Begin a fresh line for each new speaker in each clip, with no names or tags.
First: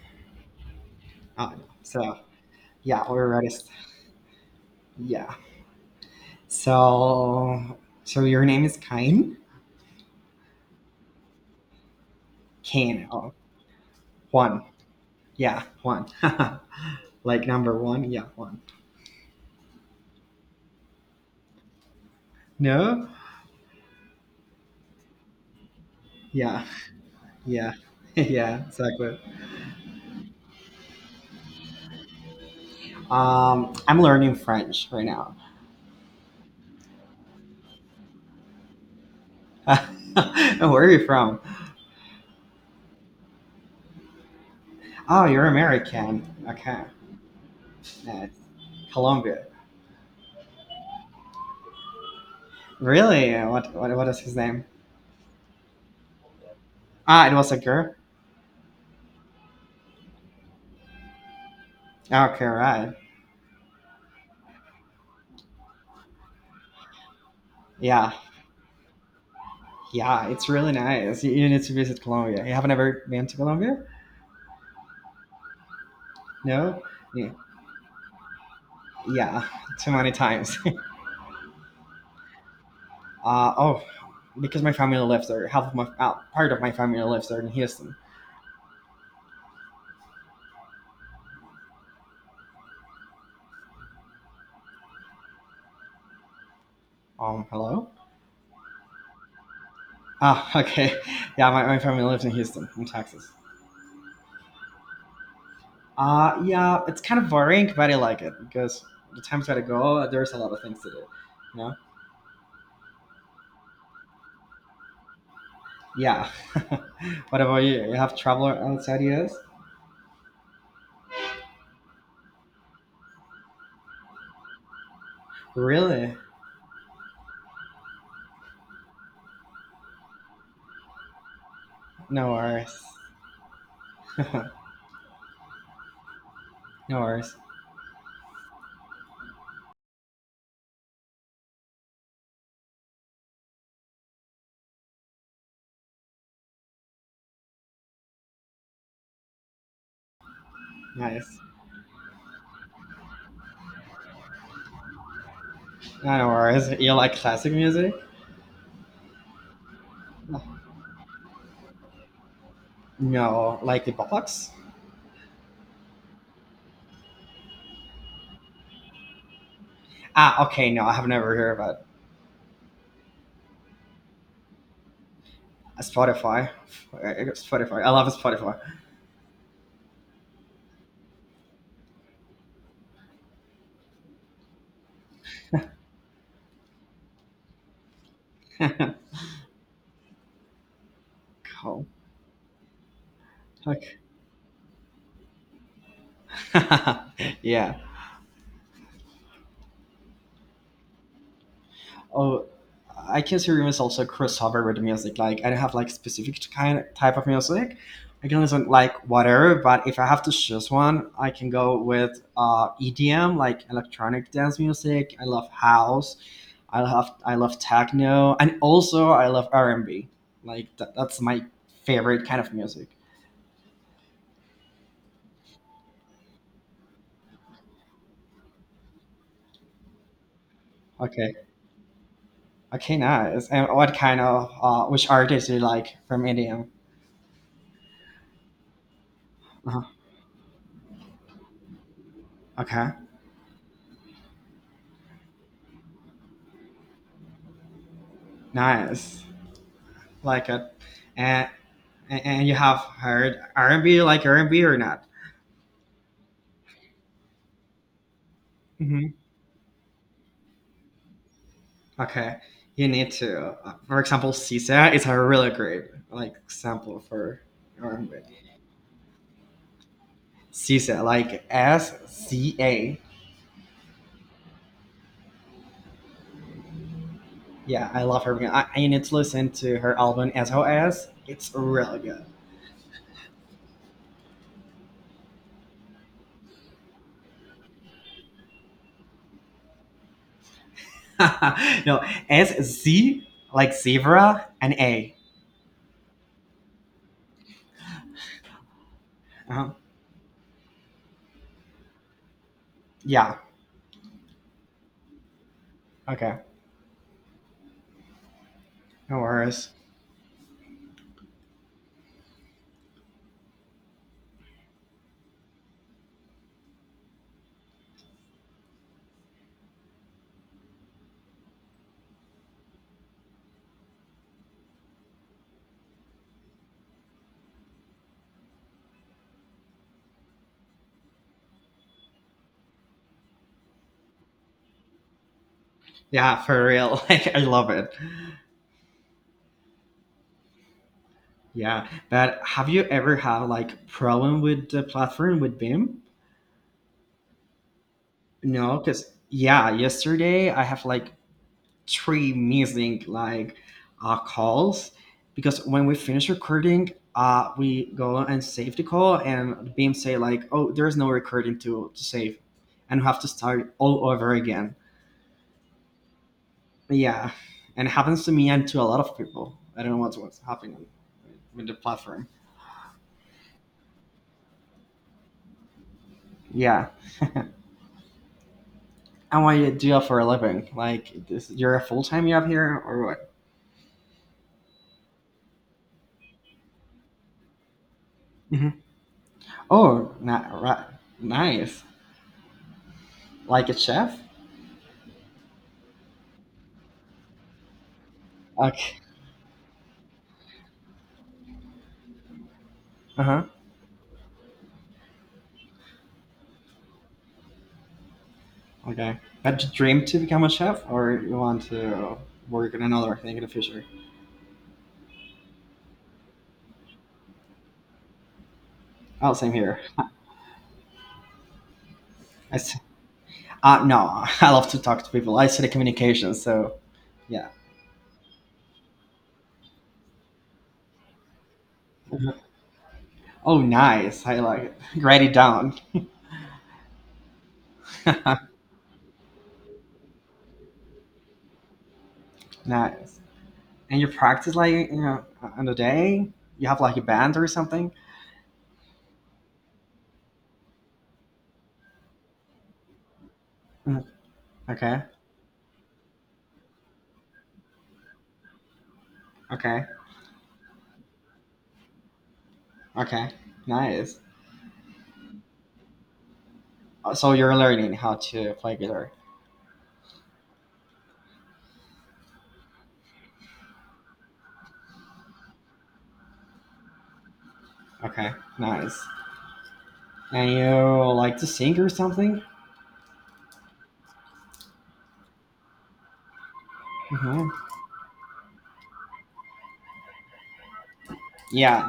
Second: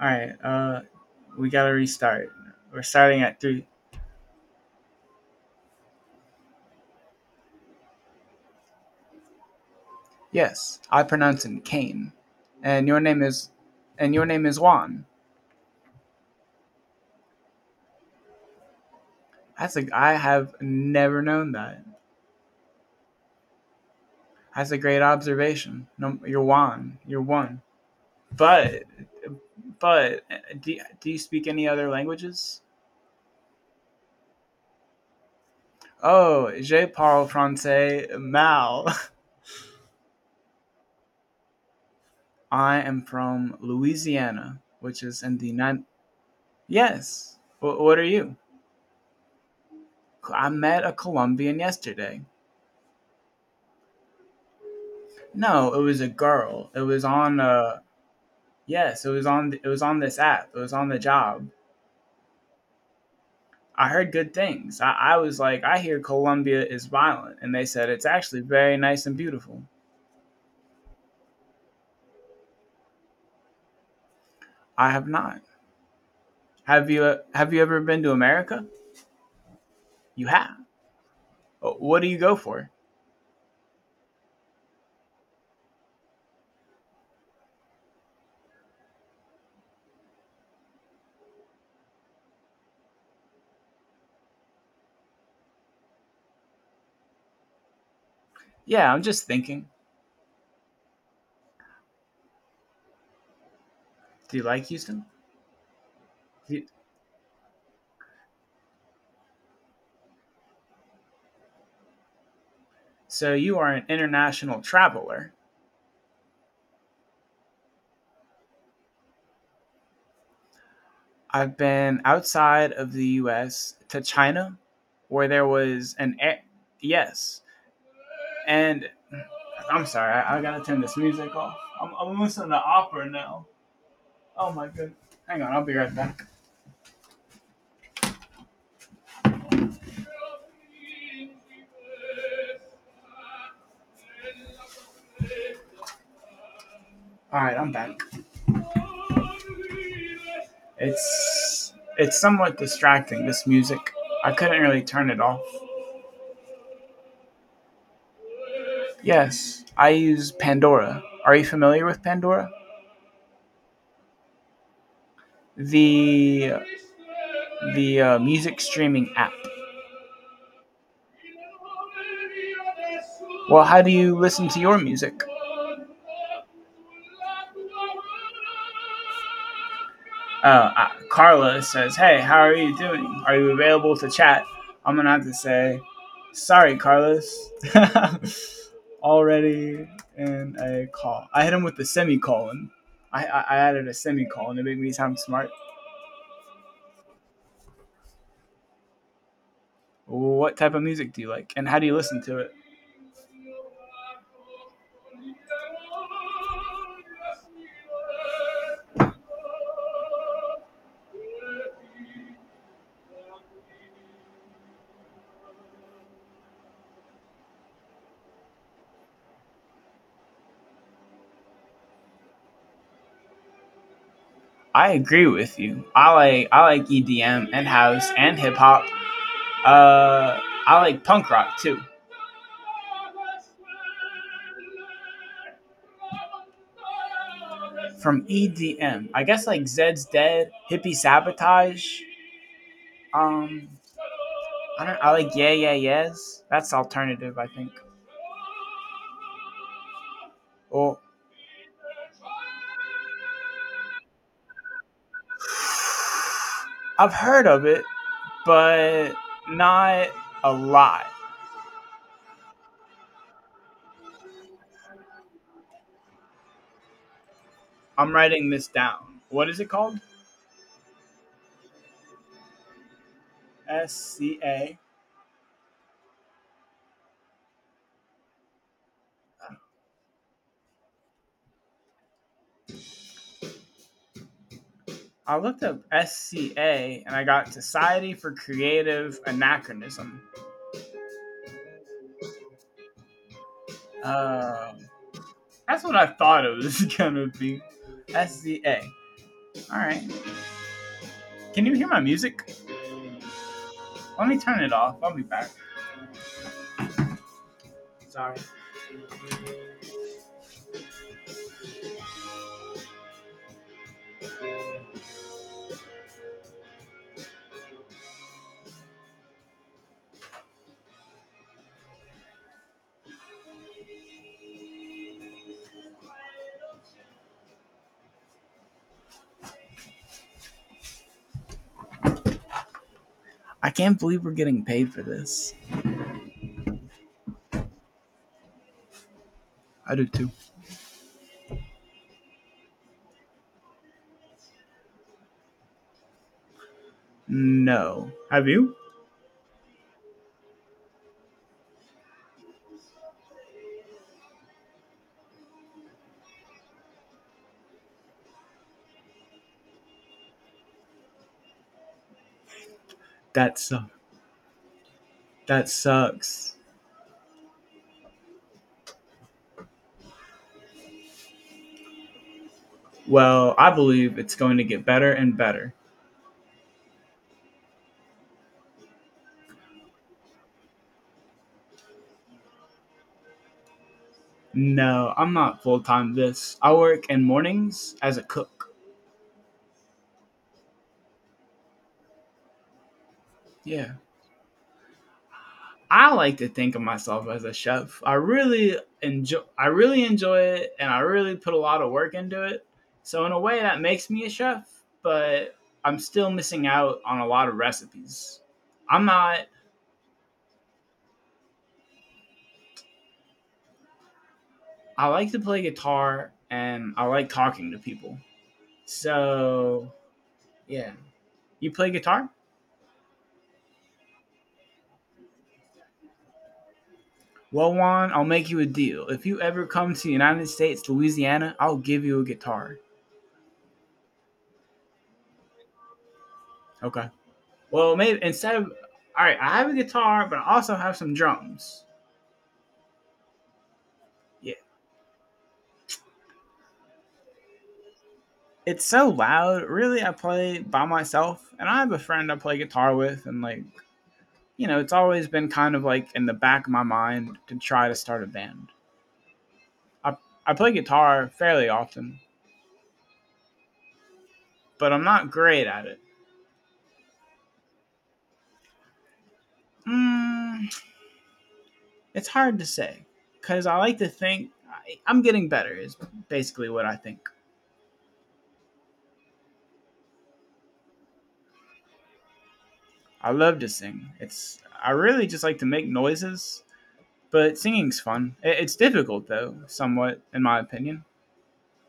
All right, we
Uh,
gotta
so
restart. We're
yeah,
starting
or
at three.
artist. Yeah. So so your name is Cain.
Yes, I pronounce him Kane, and your
Cain.
name
Oh,
is, and your name is
Juan.
Juan.
Yeah, Juan. Like number one. Yeah, Juan.
That's a I have never known that.
No.
That's a great observation. No, you're
Yeah.
Juan. You're one.
Yeah. Yeah.
But
Exactly.
but do you speak any other languages?
I'm learning French right now.
Oh, je parle français mal.
Where are you from?
I am from Louisiana, which is
Oh,
in
you're
the United.
American. Okay.
Yes. What are
Nice.
you?
Colombia.
I met a Colombian yesterday.
Really? What? What is his name?
No, it was a girl. It was
Ah, it
on
was a girl.
yes, it was on this app. It was on the job.
Okay, right.
I heard good things. I was like, I hear Colombia is violent, and they said it's
Yeah.
actually very nice and beautiful.
Yeah, it's really nice. You need to visit Colombia. You haven't ever been to Colombia?
I have not.
No? Yeah,
Have you ever been to America?
yeah, too many
You have.
times.
What do you go for?
uh, oh, because my family lives there. Half of my part of my family lives there in Houston. Hello.
Yeah, I'm just thinking.
Ah, okay. Yeah, my family lives in Houston, in Texas.
Do you like Houston? you-
Yeah, it's kind of boring, but I like it because the times that I go, there's a lot of things to do. You know?
so you are an international traveler?
Yeah. What about you? You have traveled outside US?
I've been outside of the U.S. to China, where there was an
Really?
yes, and I'm sorry, I gotta turn this music off. I'm
No
listening to
worries.
opera now. Oh my goodness! Hang on, I'll be right back.
No worries.
All right, I'm back.
Nice.
It's it's somewhat distracting, this music. I couldn't really turn it off.
No, no worries. You like classic music?
Yes, I use Pandora. Are you familiar with Pandora?
No, like the box?
The the music streaming app.
Ah, okay. No, I have never heard of it.
Well, how do you listen to your music?
Spotify. Spotify. I love Spotify.
Carla says, "Hey, how are you doing? Are you available to chat?" I'm gonna have to say, "Sorry, Carlos, already in a call." I hit him with the
Cool.
semicolon. I added a
Okay.
semicolon to make me sound smart.
Yeah.
What type of music do you like, and how do you listen to
Oh,
it?
I consider myself also crossover with music. Like I don't have like specific kind type of music. I can listen like whatever, but if I have to choose one, I can go with EDM, like electronic dance music. I love house. I love techno, and also I love R and B. Like that's my favorite kind of music.
I agree with you. I like EDM and house and hip hop. Uh, I like punk
Okay,
rock too.
okay, nice. And what kind of which artists you like from India?
From EDM, I guess like
uh
Zed's Dead, Hippie Sabotage,
Okay,
Um, I don't. I like yeah, yeah, yes. That's alternative, I think.
nice, like it.
Or
And and and you have heard R and B, like R and B or not?
I've heard of it, but
Hmm.
not a lot.
Okay, you need to. For example, Sisa is a really great like sample for R and
I'm
B.
writing this down. What is it called?
Sisa, like S C A.
S C A. I
Yeah, I love her. I need to listen to her album as well as it's really good.
looked up SCA and I got Society for Creative Anachronism.
No, S Z like zebra and
Um,
A.
that's what I thought it was gonna be. SCA.
Uh,
All right. Can you hear my music?
yeah.
Let me turn it off. I'll be back.
Okay.
Sorry.
No worries.
I can't believe we're getting paid for this.
Yeah, for real. Like I love it.
I do too.
Yeah. But have you ever had like problem with the platform with Beam?
No, have you?
No, because yeah, yesterday I have like three missing like calls because when we finish recording, we go and save the call, and Beam say like, "Oh, there's no recording to save," and we have to
That
start
sucks.
all over again.
That sucks.
Yeah, and it happens to me and to a lot of people. I don't know what's happening with the platform.
Well, I believe it's going to get better and better.
Yeah, and what you do for a living? Like, this, you're a full time job here or what?
No, I'm not full time this. I work in mornings as a cook.
Hmm. Oh, not, right, nice. Like a
Yeah.
chef?
I like to think of myself as a chef. I really
Okay.
enjoy I really enjoy it, and I really put a lot of work into it.
Uh
So in a
huh.
way that makes me a chef, but I'm still missing out on a lot of recipes. I'm
Okay.
not.
Had you dreamed to become a chef, or you want to work in another thing in the future?
I like to play guitar and I like talking to people.
Oh, same here.
So, yeah. You play guitar?
I s- no, I love to talk to people. I study communication, so yeah.
Well, Juan, I'll make you a deal. If you ever come to the United States, Louisiana, I'll give you a
Mhm.
guitar.
Oh, nice. I like it. Write it down.
Okay. Well, maybe instead of. Alright, I have a guitar, but I also have some drums.
Nice. And you
Yeah.
practice like you know on the day. You have like a band or something.
It's so loud. Really, I play by myself, and I have a friend I play guitar with, and like,
Mm.
you know, it's
Okay.
always been kind of like in the back of my mind to try to start a band.
Okay.
I, I play guitar fairly often,
Okay. Nice.
but I'm not great at it.
So you're learning how to play guitar.
Mm, it's hard to say because I like to think I'm getting better. Is basically what I think.
Okay. Nice. And you like to sing or something?
I love to sing. It's I really just like to make noises,
Hmm.
but singing's fun. It's difficult though, somewhat in my opinion.
Yeah.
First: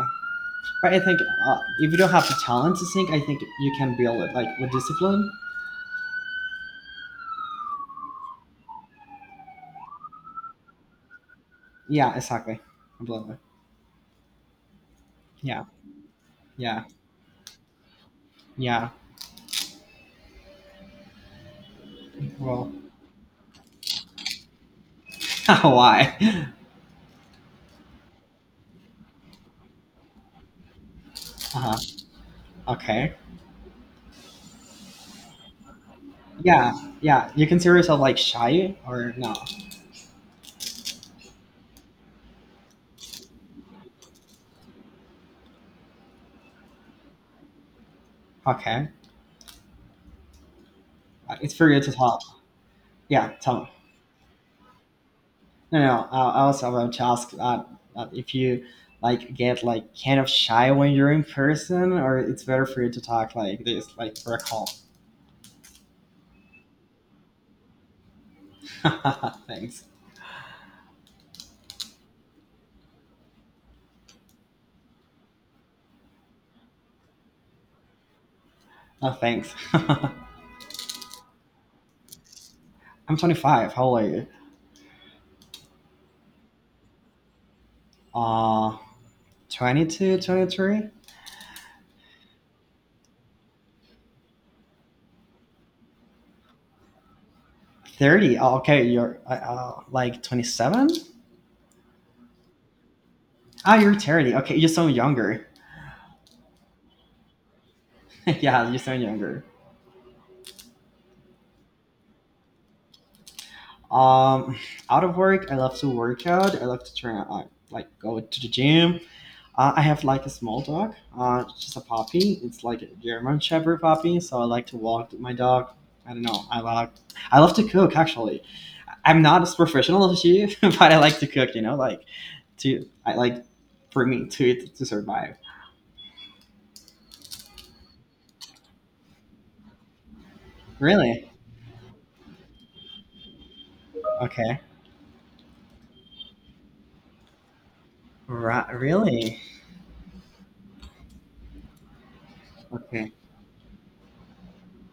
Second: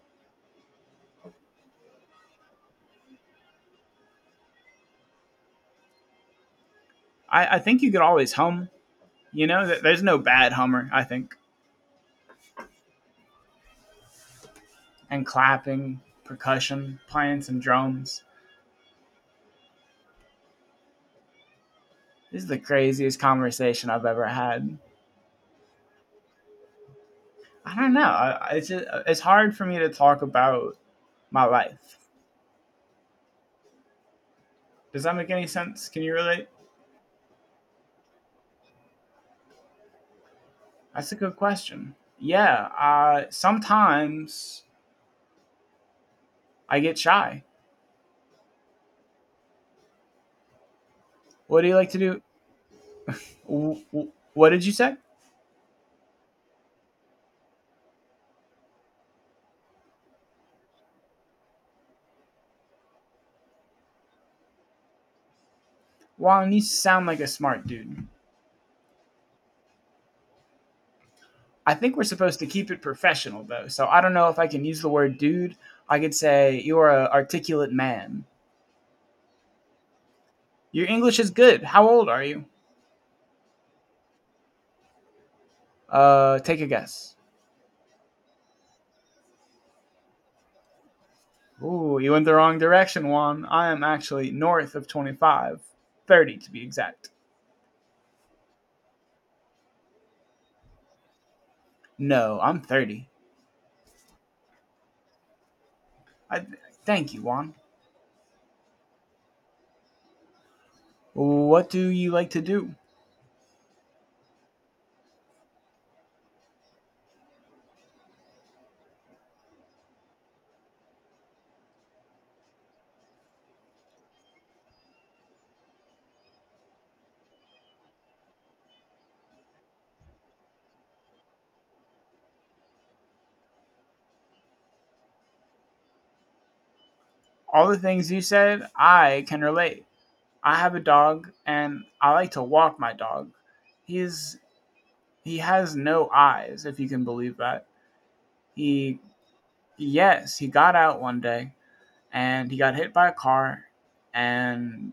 But I think if you don't have the talent to sing, I think you can build it like with discipline.
I think you could always hum. You know, there's no bad hummer. I think
Yeah, exactly. Completely.
and
Yeah,
clapping,
yeah,
percussion, playing some drums.
yeah.
This is the
Well,
craziest conversation I've ever had.
why?
I don't know. It's just, it's hard for me to talk about my
Uh-huh.
life.
Okay.
Does that make any sense? Can you relate?
Yeah, yeah. You consider yourself like shy or no?
That's a good question. Yeah, sometimes I get shy.
Okay. It's
What do
for
you
you
like
to
to
tell.
do?
Yeah, tell me.
What did you say?
No, no. I also want to ask if you like get like kind of shy when you're in person, or it's better for you to talk like this, like for a call.
Well, you sound like a smart dude.
Thanks.
I think we're supposed to keep it professional, though, so I don't know if I can use the word dude. I could say, you're an articulate man.
Oh, thanks.
Your English is good. How old are you?
I'm 25. How old are you?
Take a guess.
Uh, 22, 23,
Ooh, you went the wrong direction, Juan. I am actually north of 25. 30 to be exact.
30. Oh, okay, you're like 27.
No, I'm 30.
Ah, you're 30. Okay, you sound younger.
I thank you, Juan.
Yeah, you sound younger.
What do you like to do?
Um, Out of work, I love to work out. I love to train. I like go to the gym. I have like a small dog. It's just a puppy. It's like a German Shepherd puppy. So I like to walk my dog. I don't know. I like. I love to cook actually. I'm not as professional as you, but I like to cook. You know, like to I like for me to eat to survive.
All the things you said I can relate. I have a
Really?
dog, and I like to walk my dog. He's
Okay.
he has no eyes, if you can believe that.
Right.
He
Really?
Yes, he got out one day and he got hit by
Okay.
a car, and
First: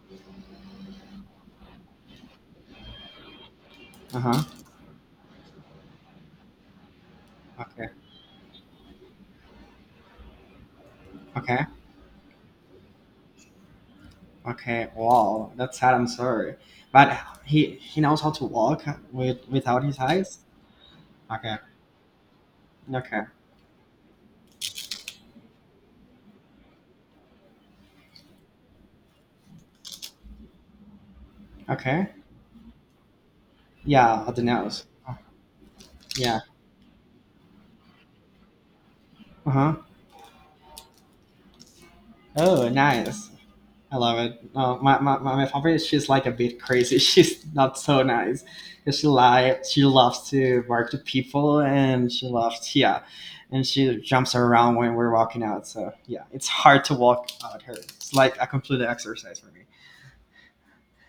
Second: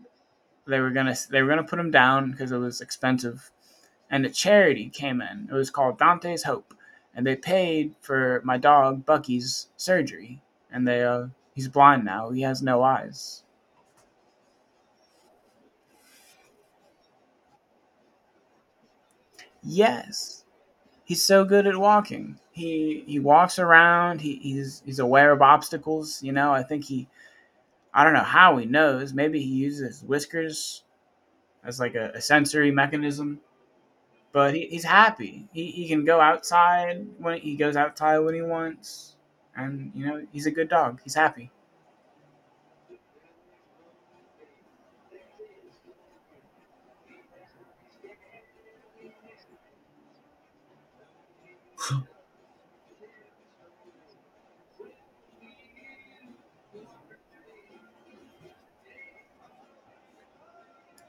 they were gonna put him down because it was expensive,
Uh
and a
huh.
charity came in. It was called Dante's Hope, and they
Okay.
paid for my dog Bucky's surgery. And they
Okay.
he's blind now. He has no eyes.
Okay. Wow. That's sad. I'm sorry, but he knows how to walk without his eyes.
Yes, he's so
Okay.
good at walking. He
Okay.
walks around. He's aware of obstacles. You know, I think he I don't know how he knows. Maybe he uses whiskers as like
Okay.
a sensory mechanism,
Yeah. The
but he's
nose. Oh,
happy. He can go
yeah.
outside when he goes outside when he wants,
Uh huh.
and you know he's a good dog. He's happy.
Oh, nice. I love it. My favorite is she's like a bit crazy. She's not so nice. 'Cause she like she loves to bark to people and she loves yeah, and she jumps around when we're walking out. So yeah, it's hard to walk out her. It's like a complete exercise for me.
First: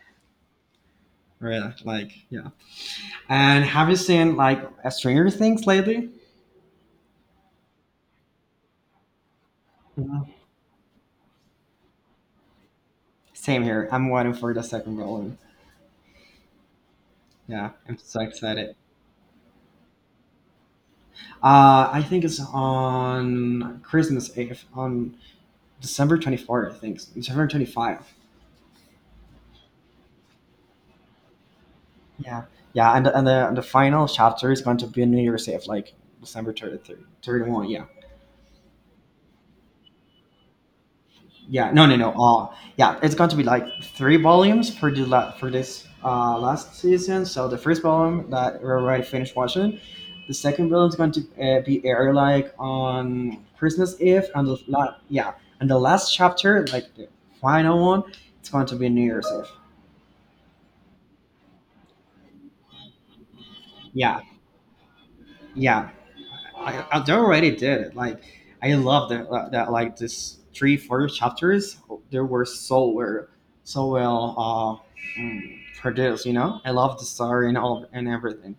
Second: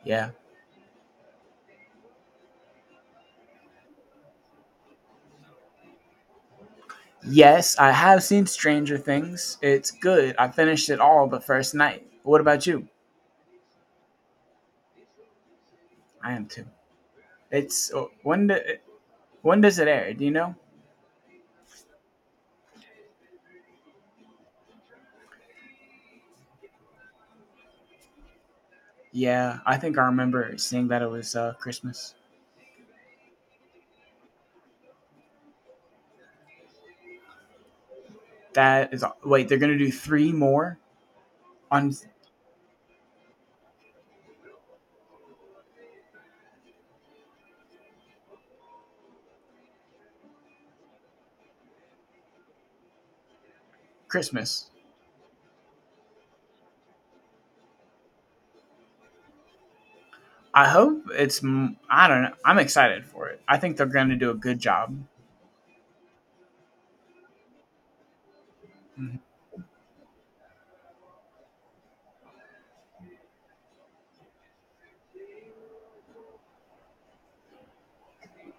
Yeah.
Really, like yeah. And have you seen like a Stranger Things lately?
Yes, I have seen Stranger Things. It's
No.
good. I finished it all the first night. What about you?
Same here. I'm waiting for the second volume.
I am too.
Yeah,
It's
I'm so excited.
when does it air? Do you know?
I think it's on Christmas Eve on December 24th, I think. December 25.
Yeah, I think I remember seeing that it was Christmas.
Yeah, yeah, and the final chapter is going to be New Year's Eve, like December 30, 31. Yeah,
That is wait, they're gonna do three more
yeah, no,
on
no, no. Yeah, it's going to be like three volumes for for this last season. So the first volume that we already finished watching, the second volume is going to be aired like on Christmas Eve, and
Christmas.
yeah, and the last chapter, like the final one, it's going to be New Year's Eve.
I hope it's. I don't know. I'm excited for it. I think they're going to
Yeah,
do a good job.
yeah, I they already did it. Like I love
Mhm.
that that like this three first chapters they were so well produced. You know, I love the story and all and everything.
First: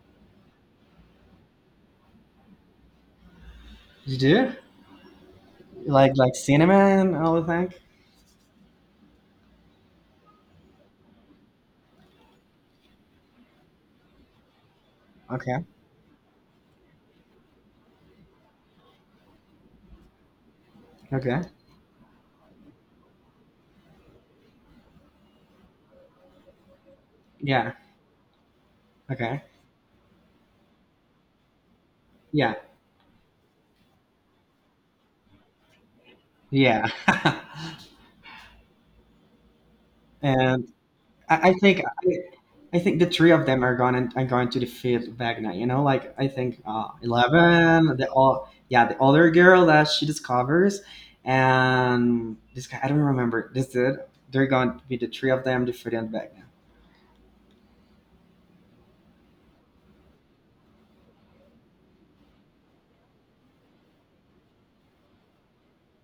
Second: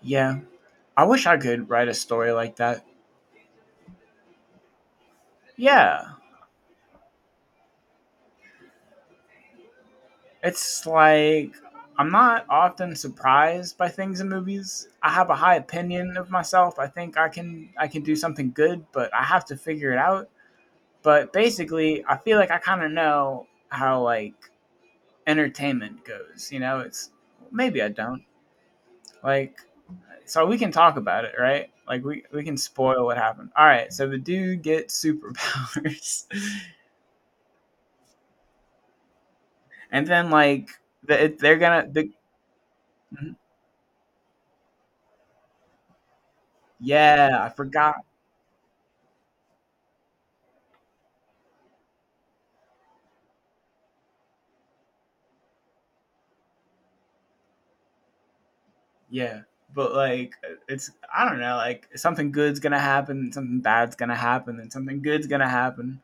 Yeah. I wish I could write a story like that.
You do
Yeah.
like cinema and all the thing.
It's like I'm not often surprised by things in movies. I have a high
Okay,
opinion of myself. I think I can do something good, but I have to figure it out. But
okay,
basically, I feel like I kind of know how like entertainment goes, you know? It's
yeah,
maybe I don't.
okay,
Like so we can talk about it, right? Like we
yeah,
can spoil what happened. All right, so the dude gets superpowers.
yeah.
And then like
And
the,
I, I
they're
think
gonna the
I, I think the three
mhm.
of them are going to defeat Vagna. You know, like I think
Yeah, I forgot.
Eleven, the all yeah, the other girl that she discovers, and this guy I don't remember this dude. They're going to be the three of them defeating Vagna.
Yeah, but like it's I don't know. Like something good's gonna happen, something bad's gonna happen, and something good's gonna happen.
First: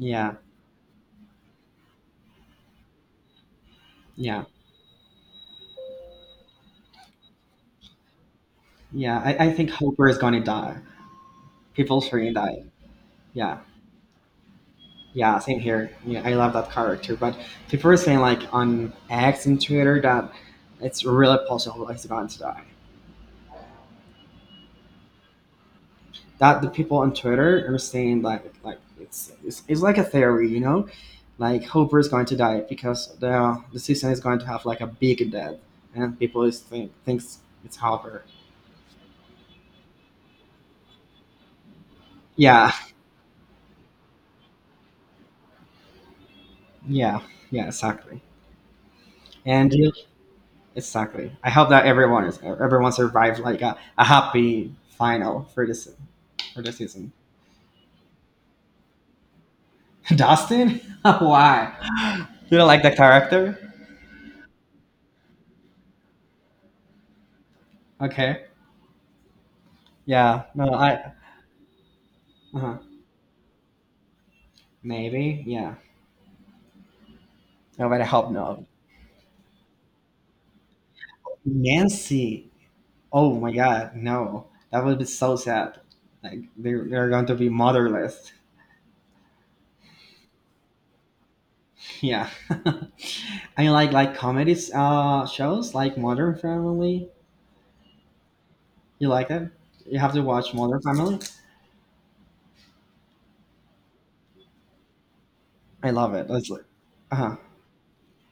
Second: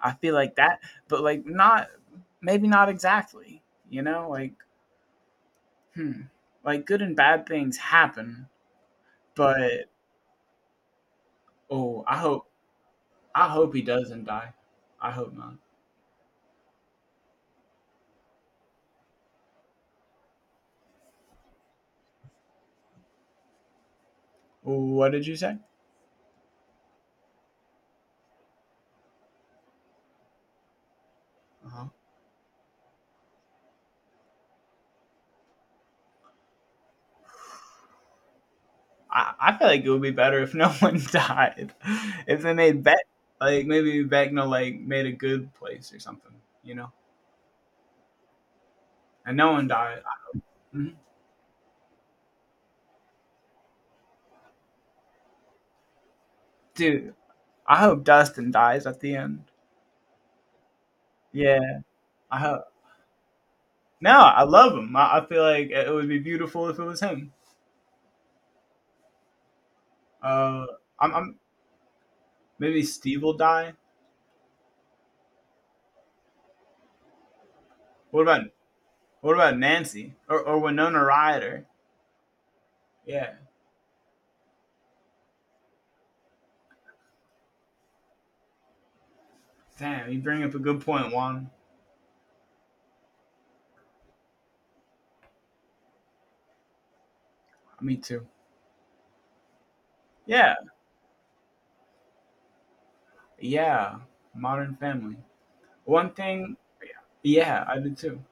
I feel like that, but like not maybe not exactly. You know,
yeah,
like hmm, like good and bad things happen,
yeah. I think
but
Hopper is going to die. People
oh,
going to die.
I
Yeah.
hope he doesn't die. I hope
Yeah,
not.
same here. Yeah, I love that character. But people are saying like on X and Twitter that it's really possible he's going to die.
What did you say?
That the people on Twitter are saying like it's like a theory, you know, like
Uh-huh.
Hooper is going to die because the season is going to have like a big death, and people is thinks it's Hooper.
I feel like it would be better if no one died. If they
Yeah,
made Beck, like maybe Beckno like made a good place or something, you know,
yeah, yeah, exactly.
and no one
And you—
died. Mhm.
exactly, I hope that everyone survived like a happy final for this for the season.
Dude, I hope Dustin dies at the end.
Dustin,
Yeah,
why?
I
You don't
hope.
like the character?
No, I love him. I feel like it would be beautiful if it was him.
Okay. Yeah.
Uh,
No, I.
I'm
uh
Maybe Steve will die.
Maybe. Yeah. No, but I
What
hope
about
not.
what about Nancy or Winona Ryder?
Nancy.
Yeah,
Oh my God, no. That would be so sad. Like they're going to be motherless.
damn, you bring up a good point, Juan.
Yeah. I like comedies shows like Modern Family.
Me too.
You like it? You have to
Yeah,
watch Modern Family.
yeah, Modern Family.
I
One
love it. It's
thing
like, uh
yeah, I do too.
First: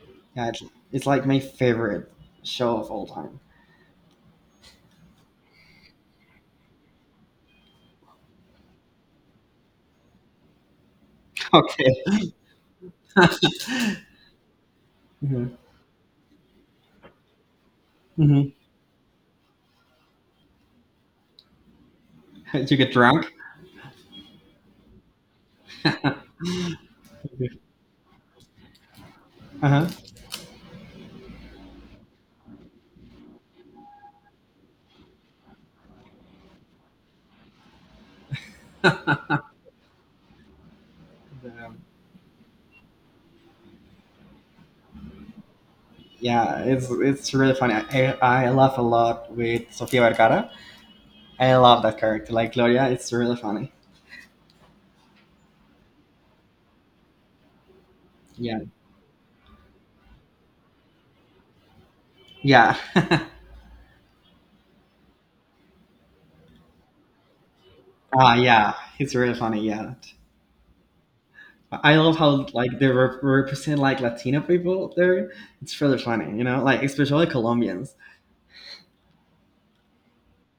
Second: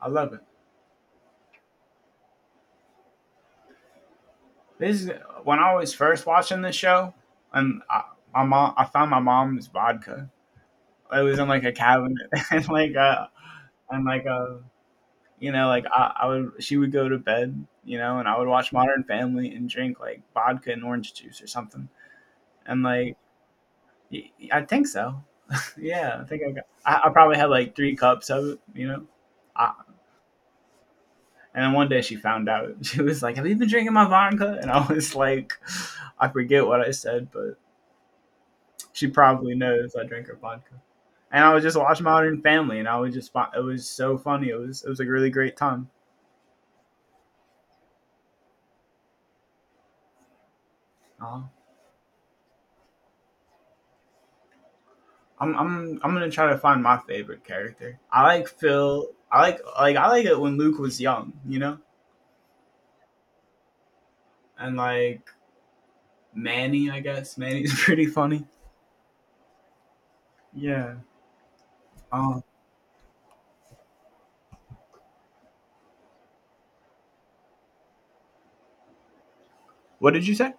I love it.
yeah, it's like my favorite show of all time.
This is when I was first watching this show, and my mom, I found my mom's vodka. It was in like a
Okay.
cabinet, and like
Hmm.
you know, like she would go to bed, you know, and I would
Hmm.
watch Modern Family and drink like vodka and orange juice or something,
You
and
get
like
drunk.
I think so. Yeah, I think I got. I probably had like three cups of it, you know. I,
Uh
And then one day she found out. She was like, "Have you been drinking my vodka?" And I was like, "I forget what I said, but she
huh.
probably knows I drink her vodka." And I was just watching Modern Family, and I was just it was so funny. It was a really great time.
Yeah, it's really funny. I laugh a lot with Sofia Vergara.
Uh,
I love that character. Like Gloria, it's really funny.
I'm gonna try to find my favorite character. I like
Yeah,
Phil. I like it when Luke was young, you know,
yeah,
and like Manny. I guess Manny's pretty
ah,
funny.
yeah. It's really funny. Yeah,
Yeah.
I love
Um.
how like they represent like Latino people there. It's really funny. You know, like especially Colombians.
What did you say?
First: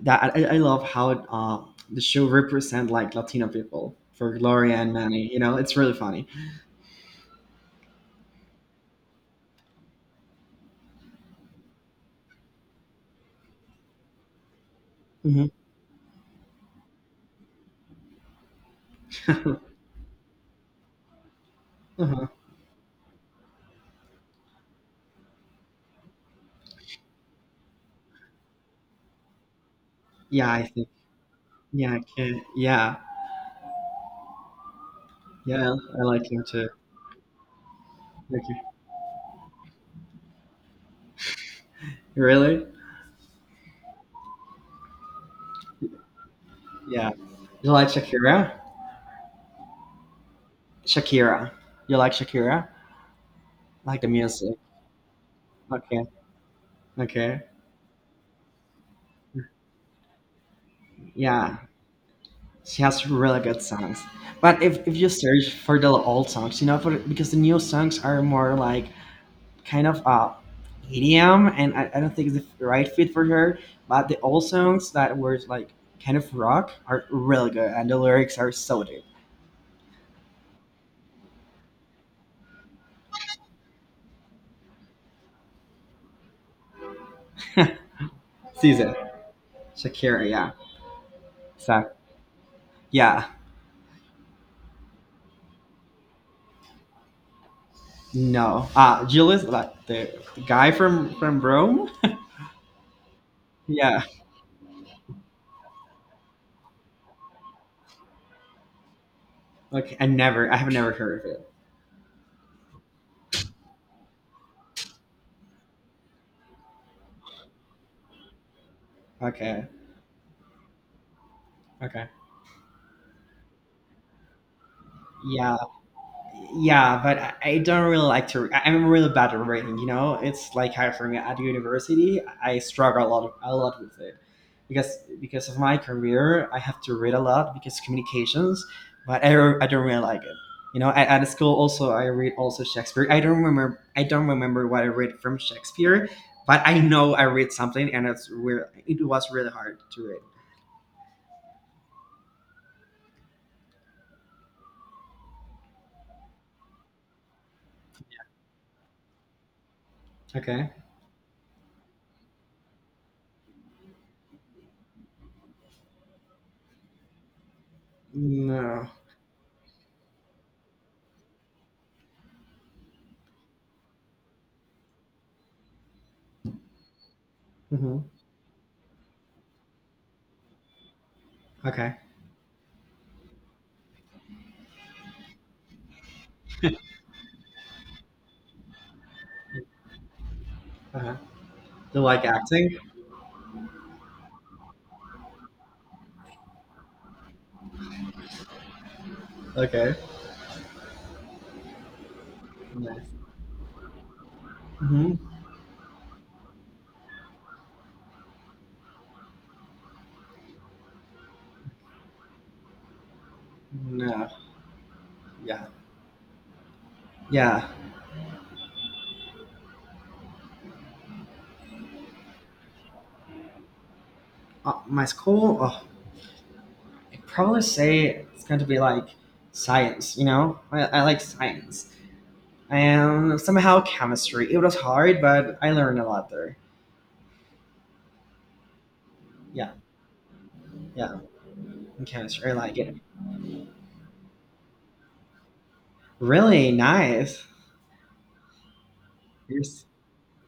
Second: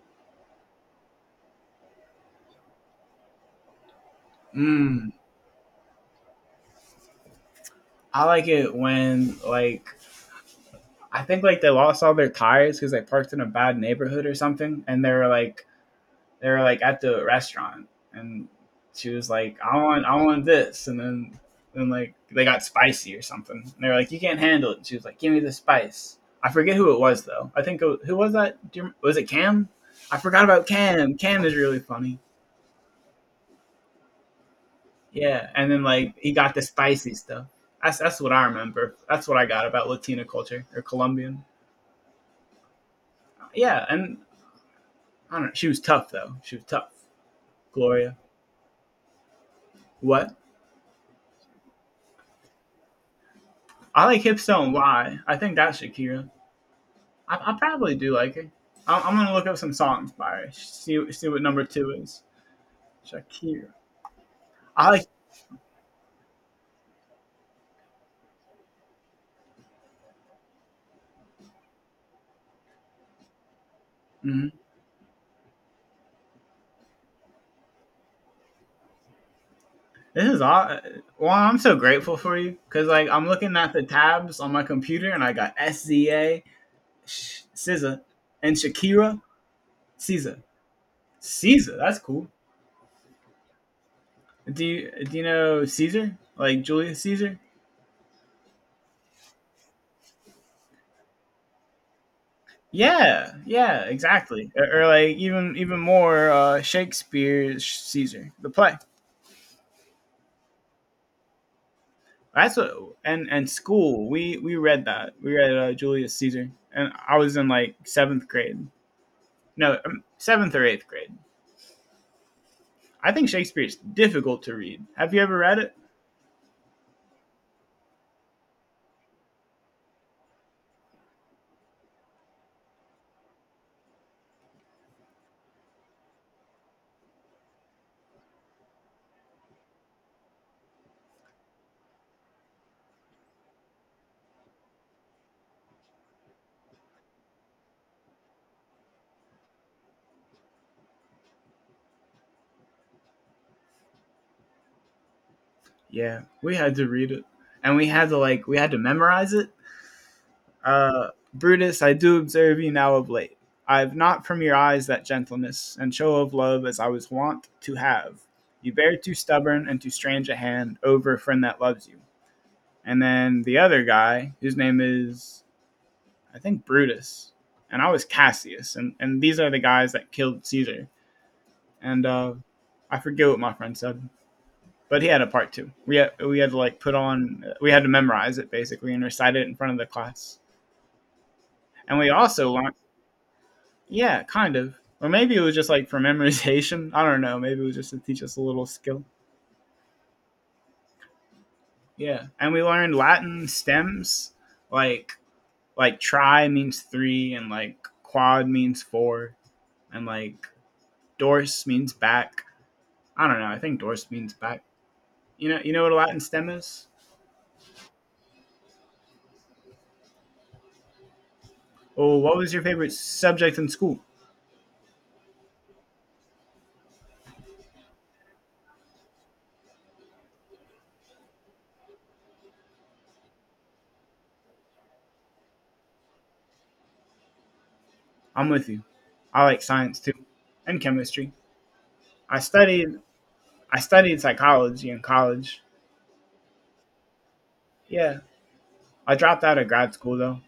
That I love how the show represent like Latino people for Gloria and
Mm,
Manny. You know, it's really funny.
I like it when like I think like they lost all their tires because they parked in a bad neighborhood or something, and they were
Hmm.
like at the restaurant, and she was like, "I want this," and then like
Uh-huh.
they got spicy or something, and they were like, "You can't handle it," and she was like, "Give me the spice." I forget who it was though. I think it was, who was that? Do you, was it Cam? I forgot
Yeah, I
about
think.
Cam. Cam is really
Yeah, I
funny.
can. Yeah,
Yeah, and
yeah,
then
I
like
like
he
him
got the
too.
spicy stuff. That's what I
Like
remember. That's what I got about Latina culture or Colombian.
really?
Yeah, and I don't know. She was tough though. She was tough.
Yeah. You like
Gloria.
Shakira?
What?
Shakira. You like Shakira? Like
I
the
like
music.
Hipstone and Why? I think that's
Okay.
Shakira. I,
Okay.
I probably do like her. I'm gonna look up some songs by her. See what
Yeah.
number two is.
She has really good
Shakira.
songs. But
I
if
like.
you search for the old songs, you know, for because the new songs are more like kind of EDM and I don't think it's the right fit for her. But the old
Mhm.
songs that were like kind of rock are really good and the lyrics are so deep.
This is all. Well, I'm so grateful for you because like I'm looking at the tabs on my computer and I got SZA, Sh- and
Caesar.
Shakira.
Shakira,
Caesar.
yeah.
Caesar.
So
That's cool.
yeah.
Do you know Caesar? Like Julius Caesar?
No. Julius, like the guy from Rome?
Yeah, yeah,
Yeah.
exactly. Or like even more Shakespeare's Caesar, the play.
Okay. I have never heard of it.
That's what and school. We read that. We read Julius Caesar, and I was in like seventh grade.
Okay.
No, seventh or eighth grade.
Okay.
I think Shakespeare's difficult to read. Have you ever
Yeah.
read it?
Yeah, but I don't really like to. I'm really bad at reading. You know, it's like how for me at university, I struggle a lot with it, because of my career, I have to read a lot because communications. But I don't really like it. You know, at school also I read also Shakespeare. I don't remember. I don't remember what I read from Shakespeare, but I know I read something, and it's weird. It was really hard to read.
Yeah, we had to read it, and we had to like we had to memorize it.
Okay.
Brutus, I do observe you now of late. I have not from your eyes that gentleness and show of love as I was wont to have. You
No.
bear too stubborn and too strange a hand over a friend that loves you. And then the other guy, whose name is, I think, Brutus, and I
Hmm.
was Cassius, and these are the guys that killed Caesar.
Okay.
And I forget what my friend said, but he had a part two. We had to like put on, we had to memorize it basically and recite it in front of the class.
Uh-huh.
And
Do you
we
like
also learned
acting?
Yeah, kind of. Or maybe it was just like for memorization. I don't know. Maybe it was just to teach us a little skill.
Okay.
Yeah. And we learned
Nice.
Latin stems, like
Mhm.
like tri means three and like quad means four and like dors means back. I don't know. I think dors
No.
means back. You know
Yeah.
you know what a Latin stem is?
Yeah.
Oh, what was your favorite subject in school?
My school, oh, I'd probably say it's going to be like science, you know? I like science. And somehow chemistry. It was hard, but I learned a lot there.
I'm with you. I like
Yeah.
science too. And
Yeah.
chemistry.
And
I
chemistry. I like it.
studied I studied psychology in college.
Really nice.
Yeah. I dropped out
You're
of
s-
grad school though.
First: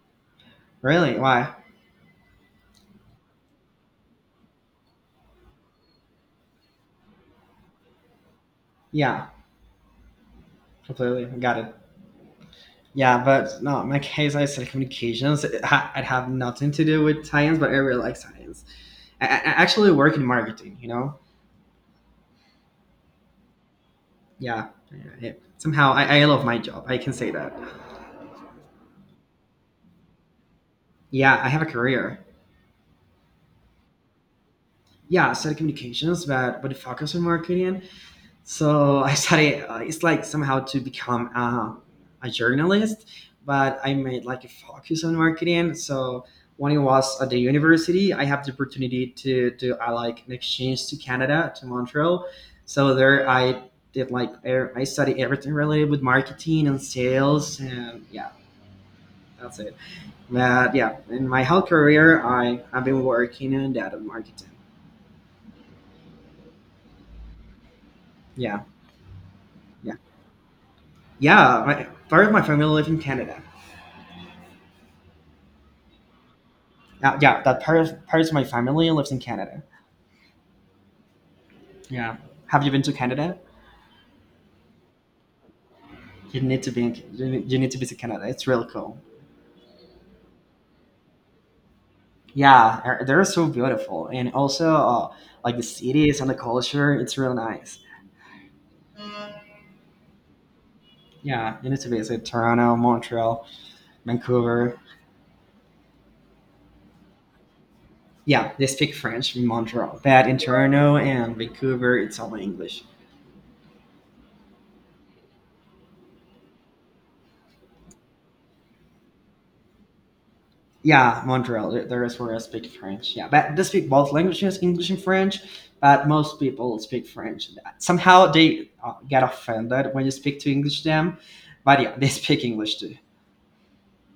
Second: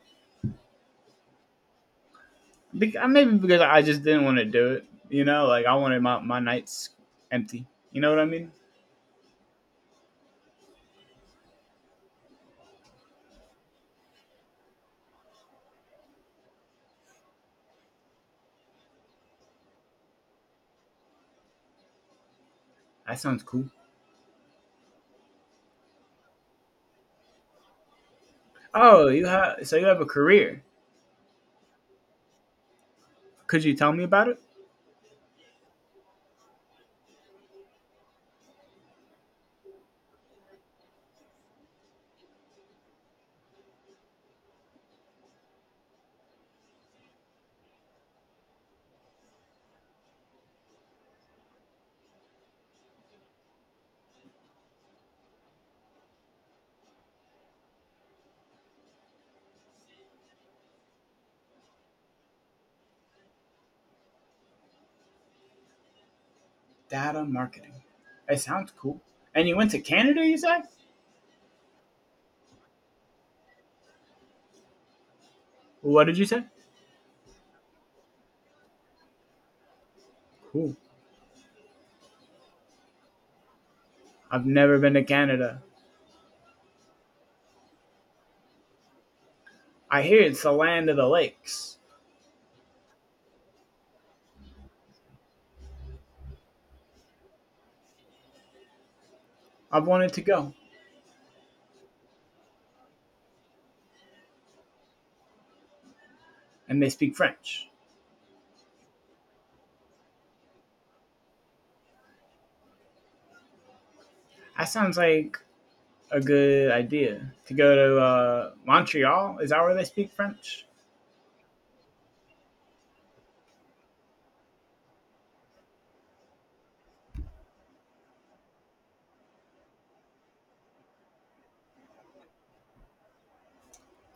Really? Why?
Maybe because I just didn't want to do it. You know, like I wanted my nights empty. You know what I mean?
Yeah. Completely. Got it. Yeah, but no, in my case, I said communications. It have nothing to do with science, but I really like science. I actually work in marketing, you know?
That sounds cool.
Yeah. Yeah, yeah. Somehow I love my job. I can say that.
Oh, you have you have a career.
Yeah, I have a career.
Could you tell me about it?
Yeah, I studied communications, but focus on marketing. So I study. It's like somehow to become a journalist, but I made like a focus on marketing. So when I was at the university, I have the opportunity to do I like an exchange to Canada to Montreal. So there I did like I study everything related with marketing and sales, and yeah, that's it. But yeah, in my whole career, I have been working in data marketing.
Data marketing. It
Yeah,
sounds cool. And you went to
yeah,
Canada, you said?
yeah. Part of my family lives in Canada.
What did you say?
Yeah, yeah. That part of my family lives in Canada.
Cool.
Yeah. Have you been to Canada?
I've never been to Canada.
You need to be. You need to visit Canada. It's really cool.
I hear it's the land of the lakes.
Yeah, they're so beautiful, and also like the cities and the culture. It's real nice.
I've wanted to go,
Yeah, you need to visit Toronto, Montreal, Vancouver.
and they speak French.
Yeah, they speak French in Montreal, but in Toronto and Vancouver, it's all English.
That sounds like a good idea to go to Montreal. Is that where they speak French?
Yeah, Montreal. There is where I speak French. Yeah, but they speak both languages, English and French. But most people speak French. Somehow they get offended when you speak to English to them. But yeah, they speak English too.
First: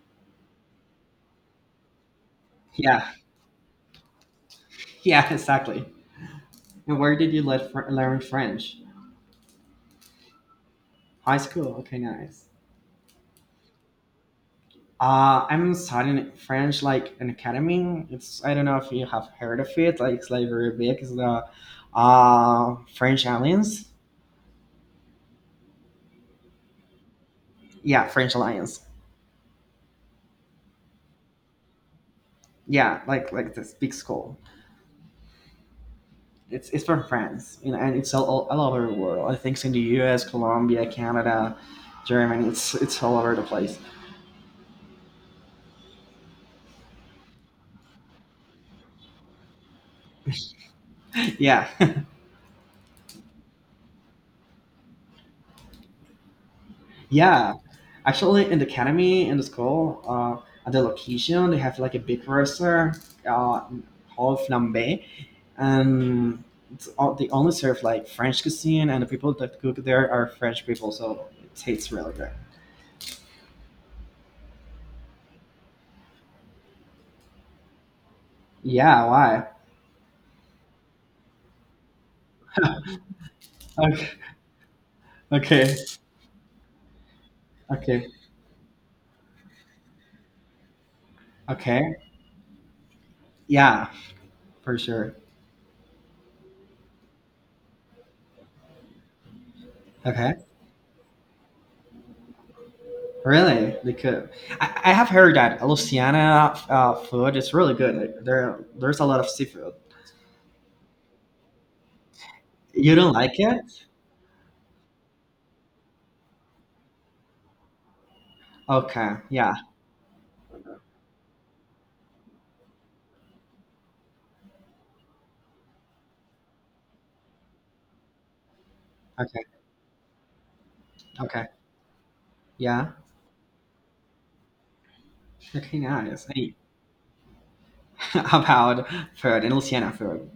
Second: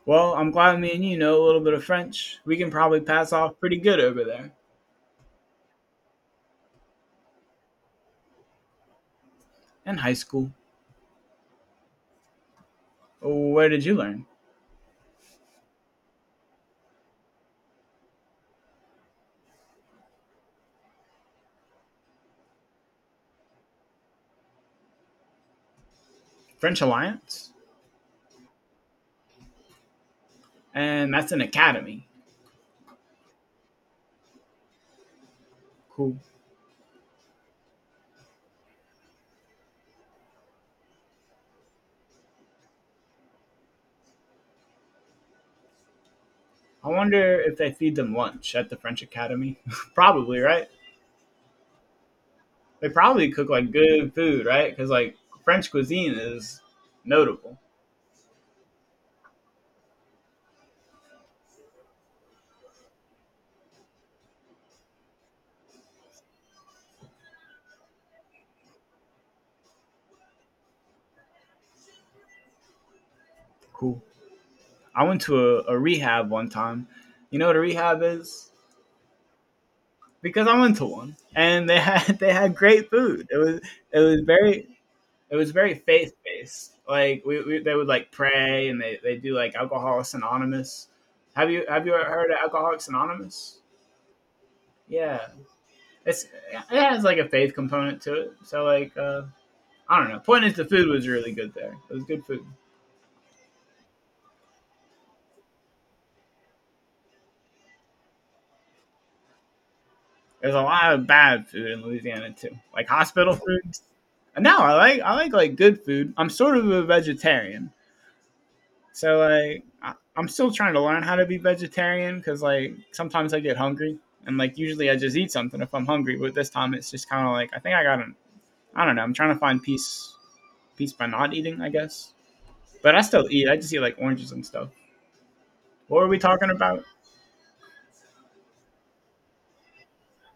Well, I'm glad me and you know a little bit of French. We can probably
Yeah,
pass off pretty good over there.
yeah, exactly. And where did you learn French?
In high school.
High school. Okay, nice.
Where did you learn?
I'm studying French like an academy. It's I don't know if you have heard of it. Like it's like very big. It's the French Alliance.
French Alliance?
Yeah, French Alliance.
And that's an academy.
Yeah, like this big school.
Cool.
It's from France, you know, and it's all over the world. I think it's in the U.S., Colombia, Canada, Germany. It's all over the place.
I wonder if they feed them lunch at the French Academy. Probably, right?
Yeah,
They probably cook like good food, right? Because like French cuisine is
yeah.
notable.
Actually, in the academy, in the school, at the location, they have like a big roster, uh, whole flambe, and it's all, they only serve like French cuisine, and the people that cook there are French people, so it tastes really good.
Cool. I went to a rehab one time. You know what a rehab is?
Yeah, why?
Because I went to one, and they had they had great food. It was it was very it was very
Okay,
faith based. Like they would
okay,
like pray and they do like Alcoholics Anonymous.
okay,
Have you ever
okay.
heard of Alcoholics Anonymous?
Yeah, for sure.
Yeah, it has like a faith component to it. So like I don't know.
Okay,
Point is, the food was really good there. It was good food.
really? They could. I have heard that Louisiana food is really good. Like, there's a lot of seafood.
There's a lot of bad food in Louisiana too, like
You don't
hospital
like it?
food. No, I like good food. I'm sort of a vegetarian.
Okay.
So
Yeah.
like I'm still trying to learn how to be vegetarian because like sometimes I get hungry and like usually I just eat something if I'm hungry. But this time it's just kind of like I think I got an I don't know. I'm trying to
Okay.
find peace peace by not
Okay.
eating, I guess.
Yeah.
But I still eat. I just eat like oranges and stuff.
Okay.
What were we
Nice.
talking
Hey,
about?
about food and Louisiana food.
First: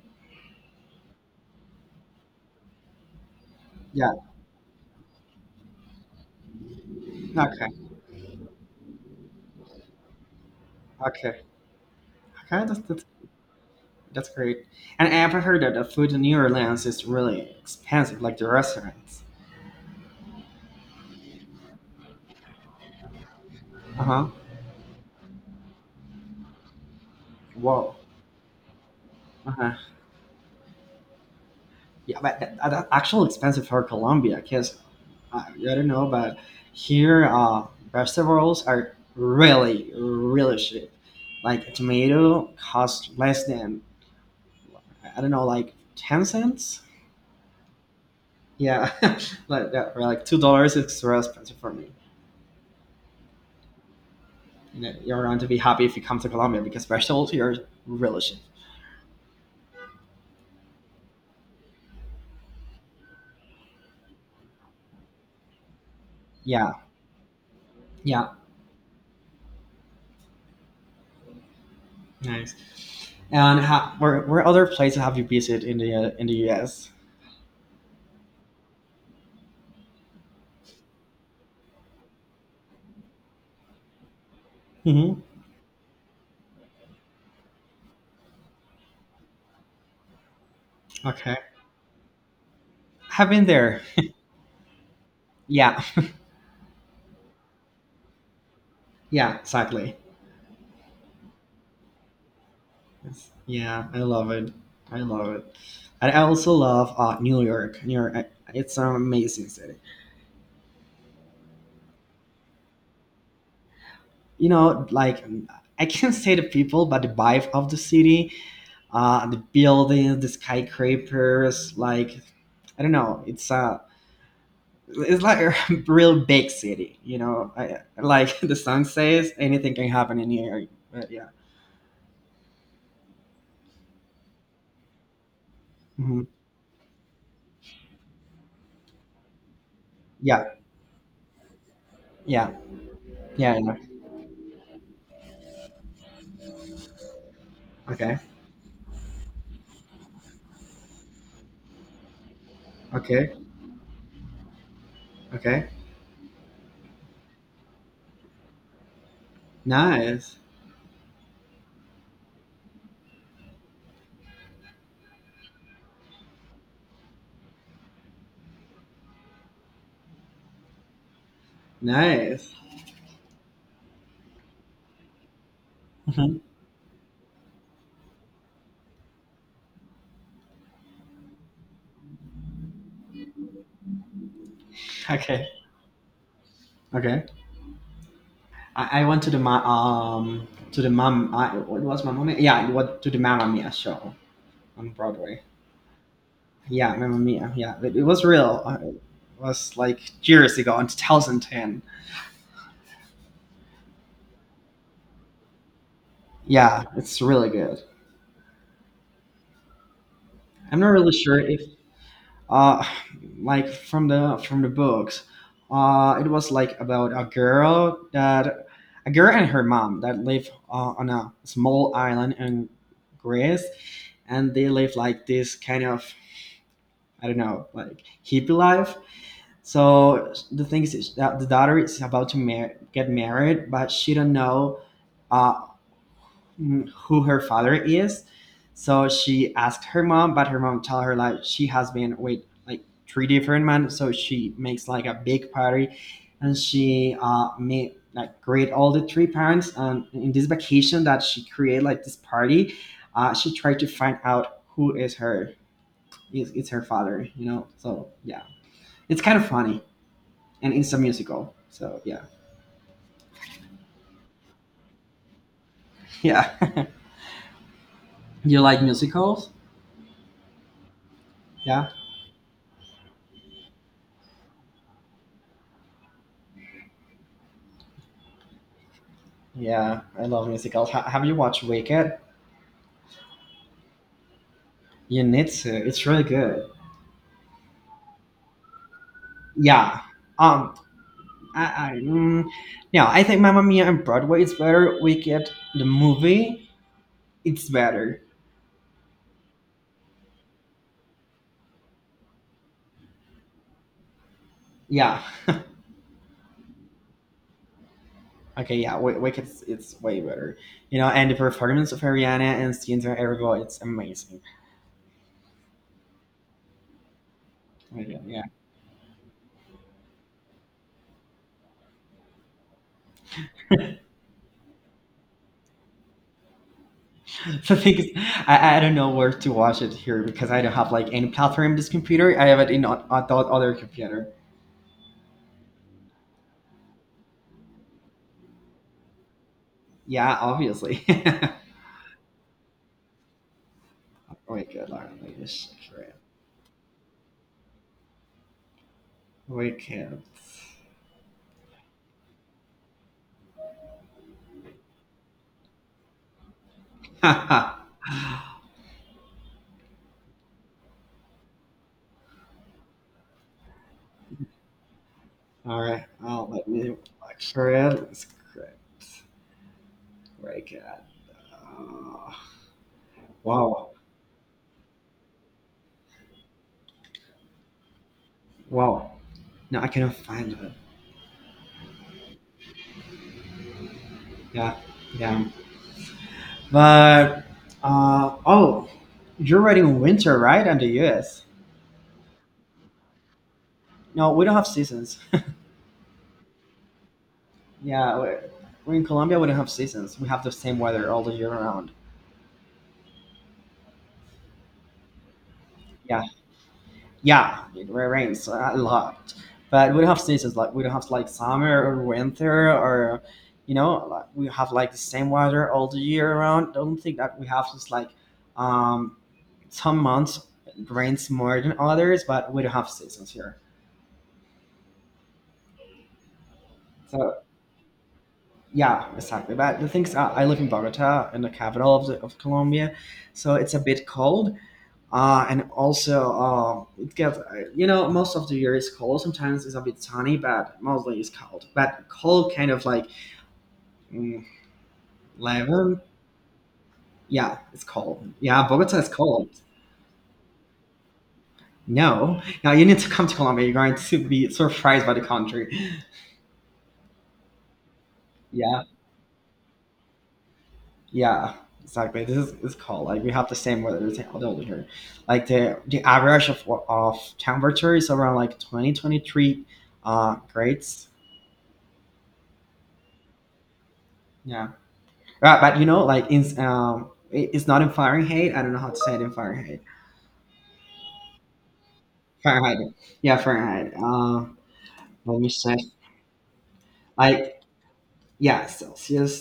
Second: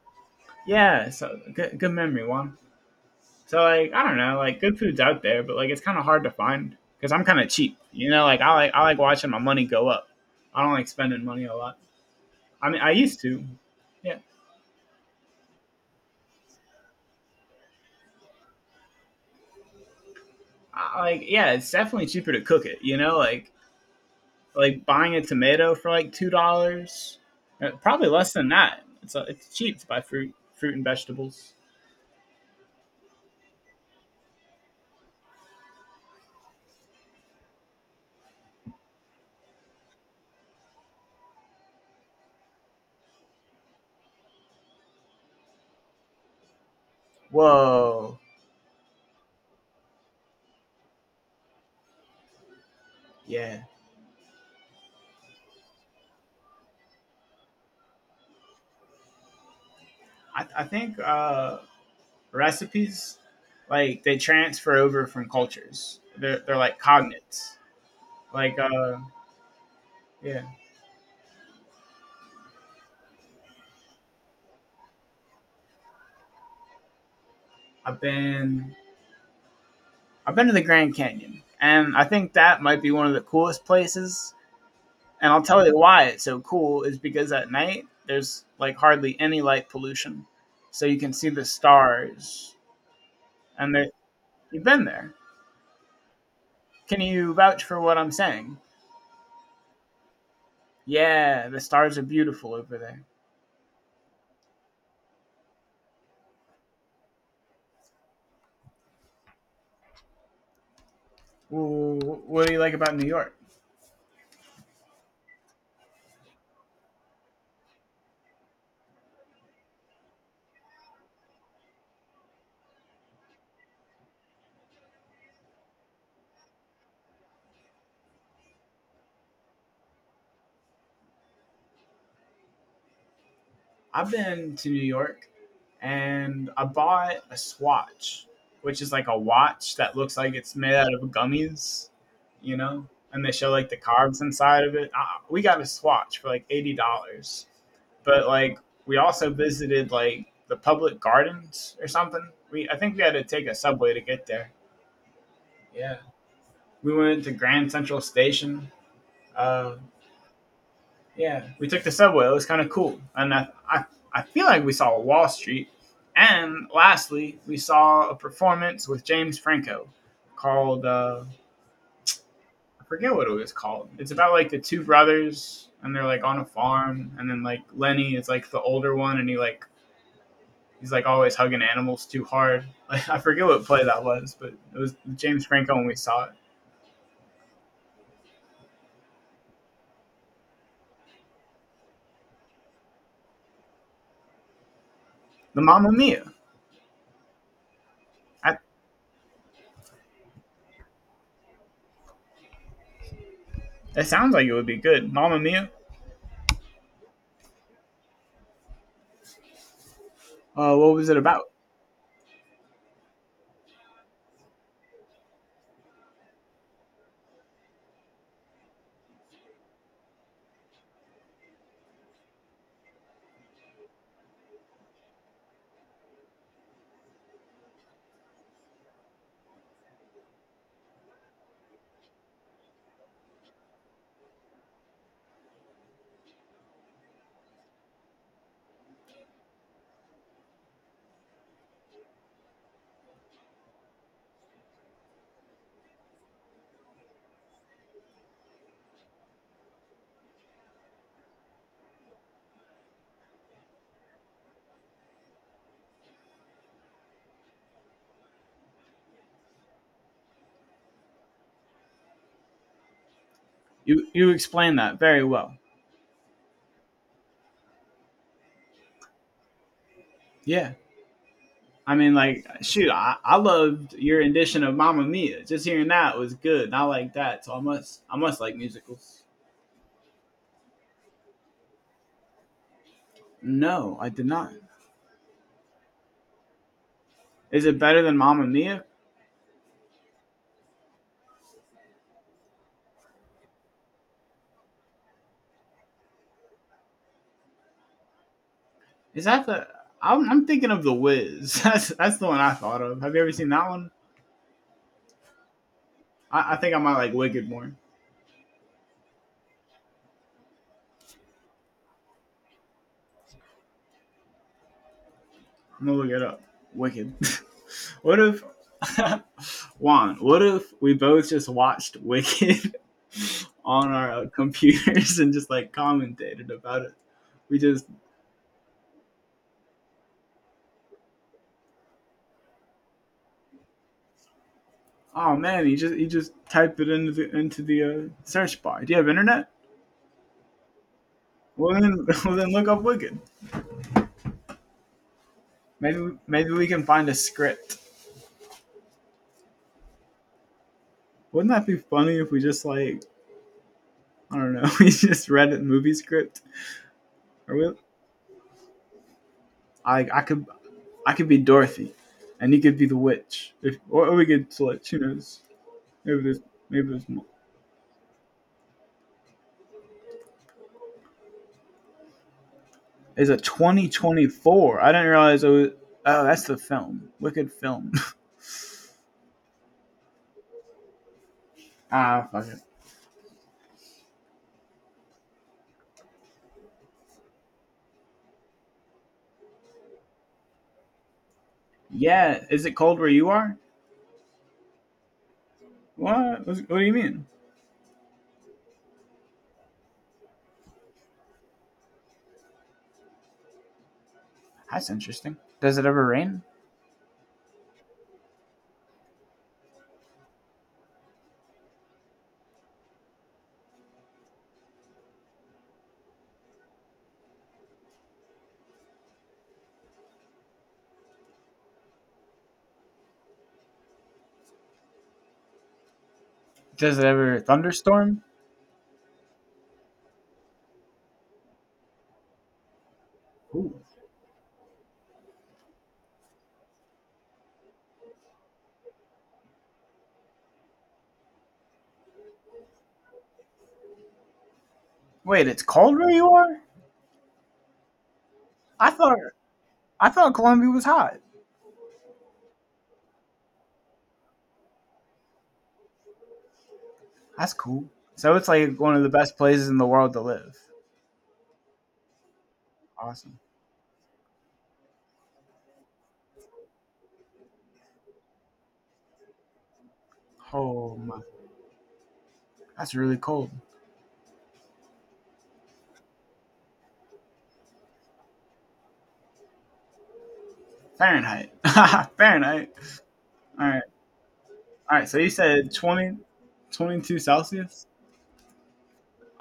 Yeah. So good memory, Juan. So like I
Yeah.
don't know. Like good food's out there, but like it's kind of hard to find because I'm kind of
Okay.
cheap. You know, like I like I like watching my money go up. I don't like spending
Okay.
money a lot.
Okay.
I
That's
mean, I
that's,
used to. Yeah.
that's great. And I've heard that the food in New Orleans is really expensive, like the restaurants.
Like yeah, it's definitely cheaper to cook it. You know, like
Uh huh.
buying a tomato for like $2,
Whoa.
probably less than that. It's
Uh huh.
cheap to buy fruit and vegetables.
Yeah, but the actual expensive for Colombia, because I don't know, but here vegetables are really, really cheap. Like a tomato costs less than I don't know, like 10 cents.
Whoa,
Yeah, like yeah, or like $2 is real expensive for me.
yeah.
You know, you're going to be happy if you come to Colombia because vegetables here are really cheap.
I think recipes like they transfer over from cultures. They're
Yeah,
like cognates.
yeah,
Like yeah,
nice. And where other places have you visited in the US?
I've been I've been to the Grand Canyon, and I think that might be one of the coolest places.
Hmm.
And I'll tell you why it's so cool is because at night there's like hardly any light pollution. So you can see
Okay,
the stars.
have been there.
And you've been there.
Yeah,
Can you vouch for what I'm saying?
yeah, exactly.
Yeah, the stars are beautiful over there.
Yeah, I love it. I love it. And I also love New York. New York, it's an amazing city.
Wh- What do you like about New York?
You know, like I can't say the people, but the vibe of the city, the buildings, the skyscrapers, like I don't know, it's a it's like a real big city. You know, I, like the song says, anything can happen in New York. But yeah,
I've been to New York
hmm,
and I bought a swatch, which is like a watch that looks like
yeah,
it's made out of gummies,
yeah,
you know, and they show
yeah,
like
yeah.
the carbs inside of it. We got a swatch for like $80.
Okay,
But like we also visited like the public gardens or something. We I think we had to
okay,
take a subway to get there.
okay.
Yeah. We went to Grand Central Station. Uh,
Nice.
Yeah. We took the subway. It was kind of cool, and I I feel like we saw Wall Street. And lastly, we saw a performance with James Franco called
Nice.
I forget what it was called. It's about like the two brothers and they're like on
Mhm.
a farm, and then like Lenny is like the older one, and he like he's like always hugging animals too hard. Like I forget what play that was, but it was James
Okay.
Franco when we saw it.
Okay. I went to the to the mom. What was Mamma Mia? Yeah, it was to the Mamma Mia show on Broadway.
The Mamma Mia.
Yeah, Mamma Mia. Yeah, it was
I,
real. It was like years ago in 2010.
that sounds like it would be good. Mamma Mia.
Yeah, it's really good. I'm not
What was
really
it
sure
about?
if uh like from the books. It was like about a girl and her mom that live on a small island in Greece and they live like this kind of I don't know like hippie life. So the thing is that the daughter is about to get married, but she don't know uh, who her father is. So she asked her mom, but her mom tell her like she has been with like three different men. So she makes like a big party, and she made like greet all the three parents. And in this vacation that she create like this party, she tried to find out who is her it's her father, you know. So yeah, it's kind of funny, and it's a musical. So yeah,
You explained that very well.
yeah. You like musicals?
Yeah.
Yeah,
I mean, like, shoot, I loved your rendition of Mamma Mia. Just hearing that was good. And I like that. So I must like musicals.
yeah. I love musicals. Have you watched Wicked?
No, I did not.
You need to. It's really good.
Is it better than Mamma Mia?
Yeah. Um. I, I mm, no. I think Mamma Mia and Broadway is better. Wicked, the movie, it's better.
Is that the, I'm thinking of The Wiz. That's the one I thought of. Have you ever seen that one?
Yeah.
I think I might like Wicked more. I'm
Okay. Yeah. Wicked, it's way better. You know, and the performance of Ariana and Cynthia Erivo, it's amazing.
going to look it up. Wicked.
Oh.
What if,
Yeah.
Juan, what if we both just watched Wicked on our computers and just like commentated about it? We
The
just
thing is, I don't know where to watch it here because I don't have like any platform in this computer. I have it in the other computer.
Oh man, he just typed it into the search bar. Do you have internet?
Yeah, obviously. Oh
Well then, well then look up Wicked.
my god, Lauren, I wish
Maybe
crap.
Maybe we can find a script.
We can't.
Wouldn't that be funny if we just like I don't know, we just read a movie script? Or we,
All
I I could I could be Dorothy, and he could be the witch. If or we could switch. Who knows?
right,
Maybe there's
I'll let me
Maybe
look
there's more.
for it. Script. Break it. Uh,
Is a
wow,
2024? I didn't realize it was. Oh, that's the film. Wicked film.
wow. No, I cannot find it.
Ah, fuck it.
Yeah, yeah. But oh, you're writing winter, right? On the US.
Yeah. Is it cold where you are?
No, we don't have seasons.
What? What do you mean?
Yeah, we're in Colombia. We don't have seasons. We have the same weather all the year round.
That's interesting. Does it ever
Yeah,
rain?
yeah, it rains a lot, but we don't have seasons. Like we don't have like summer or winter or, you know, like, we have like the same weather all the year around. Don't think that we have just like, um, some months it rains more than others, but we don't have seasons here.
Does it ever
So
thunderstorm?
yeah, exactly. But the things I live in Bogota, in the capital of Colombia, so it's
Ooh.
a bit cold. And also, it gets, you know, most of the year is cold. Sometimes it's a bit sunny, but mostly it's cold. But cold kind of like mm,
Wait, it's cold
11.
where you are?
Yeah, it's cold. Yeah,
I
Bogota is
thought
cold.
I thought Colombia was hot.
No. Now you need to come to Colombia. You're going to be surprised by the country.
That's cool. So it's like
Yeah,
one of the best places in the world to live.
yeah, exactly. This is it's cold. Like we
Awesome.
have the same weather as all the other here. Like the average of temperature is around like twenty twenty three, 23
Oh
grades.
my, that's really cold.
Yeah. But you know, like in it's not in Fahrenheit. I don't know how to say it in Fahrenheit.
Fahrenheit. Fahrenheit.
Fahrenheit. Yeah,
All right.
Fahrenheit.
All right. So you
Let me
said
check.
20, 22
Like
Celsius.
yeah,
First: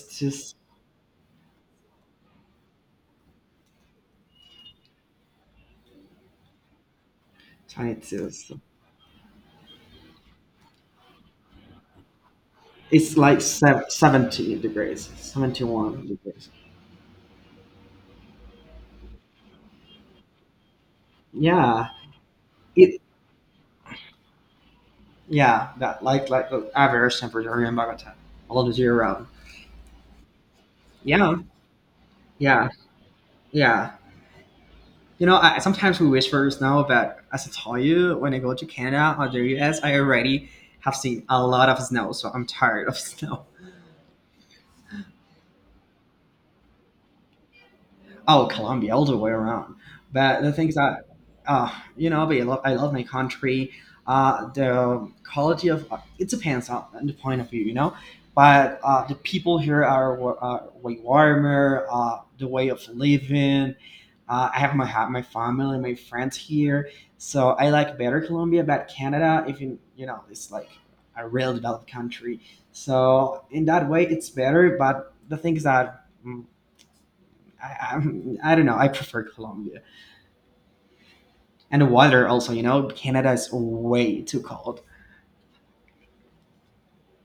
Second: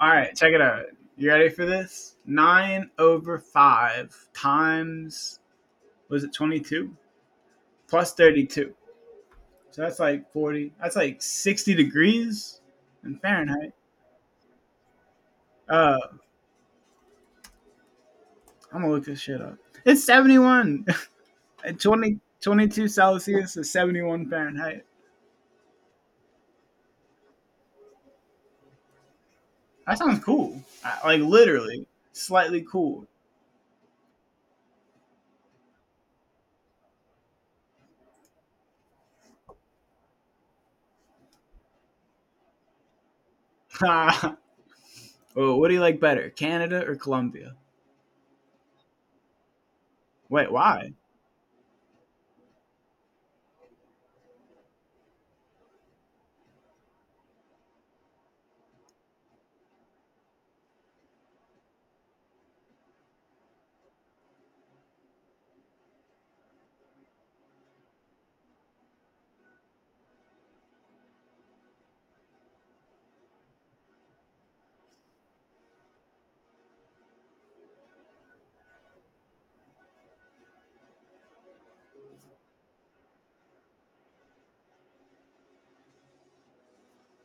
All right. Check
just
it out. You ready for this? Nine over five times was it 22 plus
22.
thirty
So
two So that's like 40. That's like 60 degrees
it's
in
like
Fahrenheit.
70 degrees,
Uh,
71 degrees.
I'm gonna look this shit up. It's 71.
Yeah,
20 twenty-two
it.
Celsius is 71 Fahrenheit.
Yeah, that like the average temperature in Bogota, all the year round.
That sounds cool. Like
Yeah,
literally, slightly
yeah,
cool.
yeah. You know, sometimes we wish whispers now, but as I told you, when I go to Canada or the US, I already have seen a lot of snow, so I'm tired of snow.
Oh, what do you like better, Canada or Colombia?
Oh, Colombia, all the way around. But
Wait,
the things
why?
that, uh, you know, but I love my country. The quality of it depends on the point of view, you know. But the people here are way warmer. The way of living. I have my family, my friends here, so I like better Colombia. But Canada, even you know, it's like a real developed country. So in that way, it's better. But the things that I, I don't know. I prefer Colombia and the water also. You know, Canada is way too cold.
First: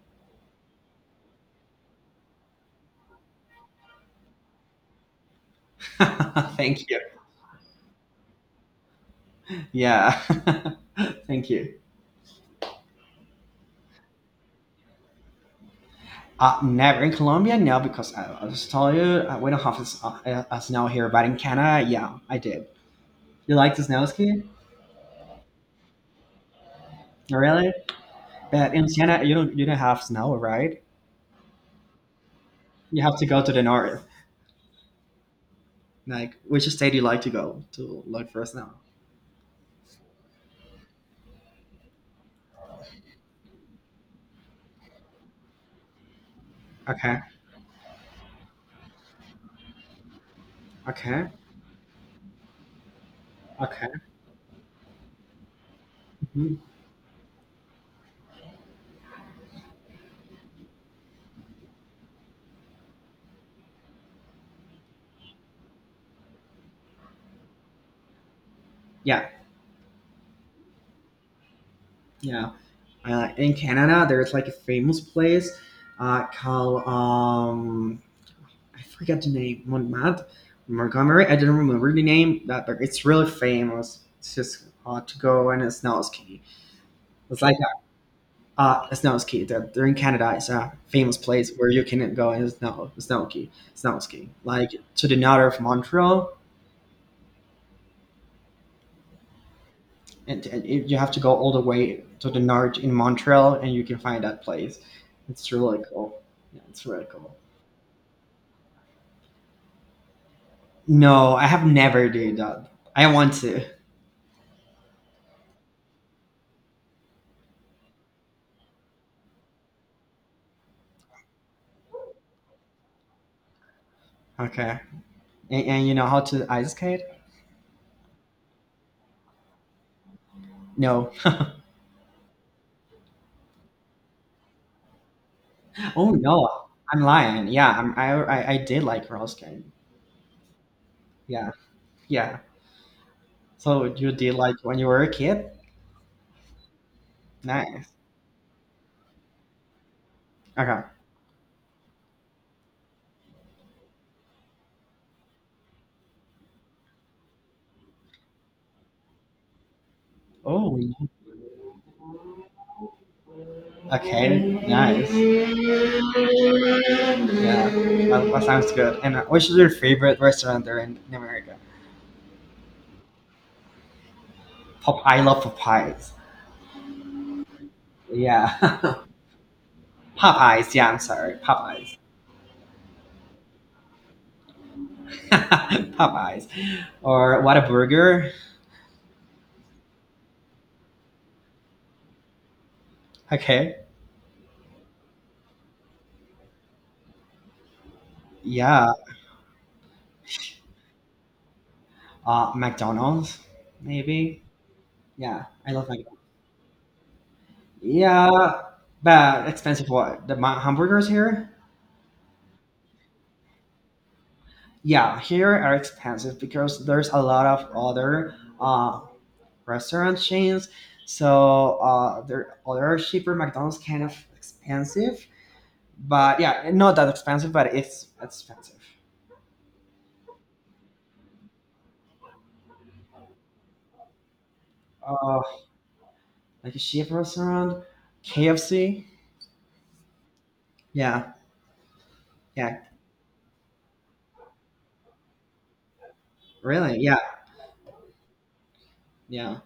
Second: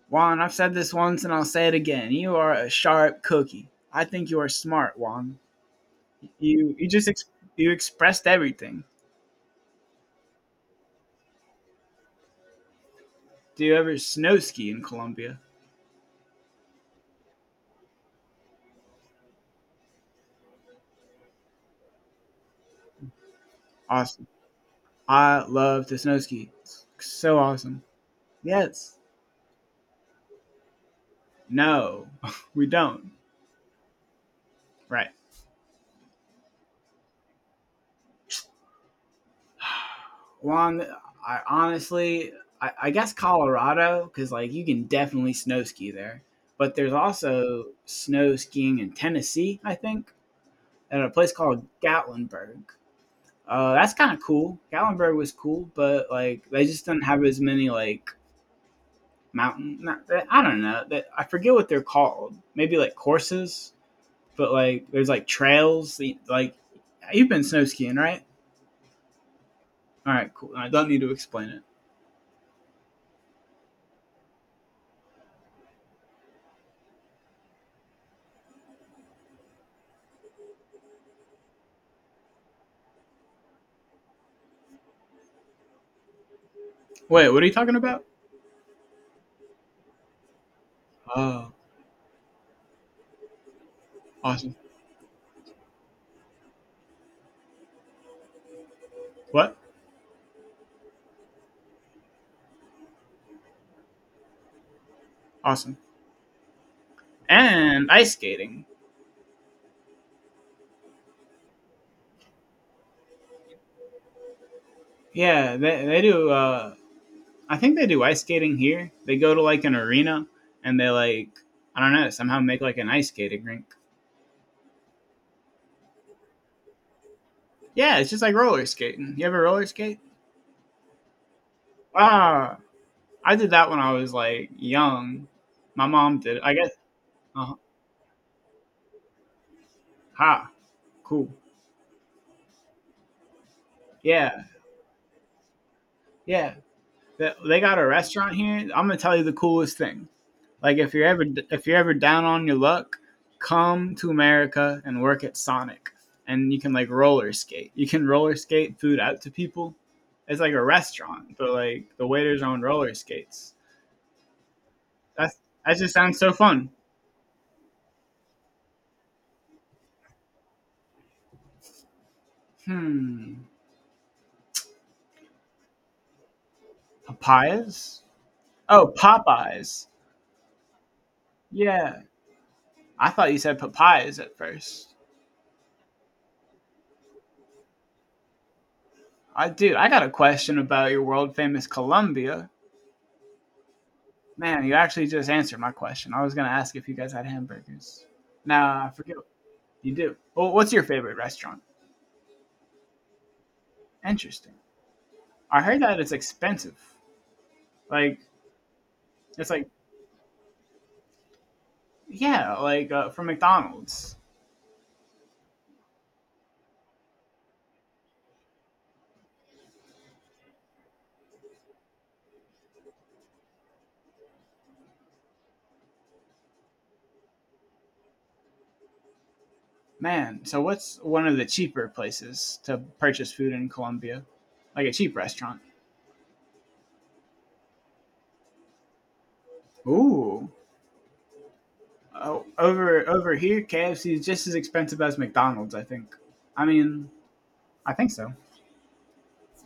Juan, I've said this once and I'll say it again. You are a sharp cookie. I think you are smart, Juan. You
Thank you.
just you expressed everything.
Yeah. Thank you.
Do you ever snow ski in Colombia?
Never in Colombia, no, because I just told you we don't have a snow here. But in Canada, yeah, I did. You like the snow
Awesome.
ski?
I love to snow ski. It's so
Really?
awesome.
But in
Yes.
Canada, you don't have snow, right?
No, we
You
don't.
have to go to the north.
Right.
Like, which state do you like to go to look for snow?
Long. I honestly, I guess Colorado, because like you can definitely snow ski there. But there's
Okay.
also snow skiing in Tennessee, I think, at a
Okay.
place called Gatlinburg.
Okay.
That's kind of cool. Gatlinburg was cool, but like
Mhm.
they just didn't have as many like mountain. Not, I don't know. I forget what they're called. Maybe like courses but like there's like trails. Like you've been snow skiing, right?
Yeah.
All right, cool. I don't need to explain it.
Yeah. In Canada, there's like a famous place called I forget the name Montmartre, Montgomery. I don't remember the name, that but it's really famous. It's just to go and snow ski.
Wait,
It's
what are you
like
talking about?
a snow ski. That they're in Canada. It's a famous
Oh,
place where you can go and snow ski.
awesome.
Like to the north of Montreal,
What?
and you have to go all the way to the north in Montreal, and you can find that place. It's
Awesome.
really cool. Yeah, it's really cool.
And ice skating.
No, I have never did that. I want to.
Yeah, they do. I think they do ice skating here. They go to like an arena and they like I don't know somehow make like an ice skating rink.
Okay. And you know how to ice skate?
Yeah, it's just like roller skating. You ever roller skate?
No.
Ah, I did that when I was like young. My
Oh
mom did. It.
no,
I guess.
I'm lying.
Uh,
Yeah, I'm, I did like roller skating.
ha. Cool.
Yeah, yeah. So you did
Yeah.
like when you were a kid?
Yeah. That they got a
Nice.
restaurant here. I'm gonna tell you the coolest thing. Like
Okay.
if you're ever down on your luck, come to America and work at Sonic, and you can like roller skate. You can roller skate food out to people. It's like a
Oh,
restaurant, but like the waiters are on roller skates.
okay. Nice.
That's
Yeah,
that just sounds so fun.
that sounds good. And which is your favorite restaurant there in America?
Hmm,
I love Popeyes.
papayas.
Yeah,
Oh, Popeyes.
Popeyes. Yeah, I'm sorry, Popeyes.
Yeah, I thought you said papayas at first.
Popeyes, or what a burger.
I dude, I got a question about your world famous Columbia.
Okay.
Man, you actually just answered my question. I was going to ask if you guys had hamburgers. Now,
Yeah,
I forget. You do. Well, what's your favorite restaurant?
McDonald's maybe.
Interesting.
Yeah,
I
I
heard
love
that it's
McDonald's.
expensive. Like,
Yeah, but
it's like,
expensive. What the hamburgers here?
yeah, like from McDonald's.
Yeah, here are expensive because there's a lot of other uh, restaurant chains. So there other cheaper McDonald's kind of expensive. But yeah, not that expensive, but it's expensive.
Man, so what's one of the cheaper places to purchase food in Colombia? Like a cheap restaurant.
Oh, like a cheap restaurant, KFC.
Ooh.
Yeah,
Oh,
yeah,
over here, KFC is just as expensive as McDonald's, I think. I
really,
mean,
yeah,
I think so.
yeah.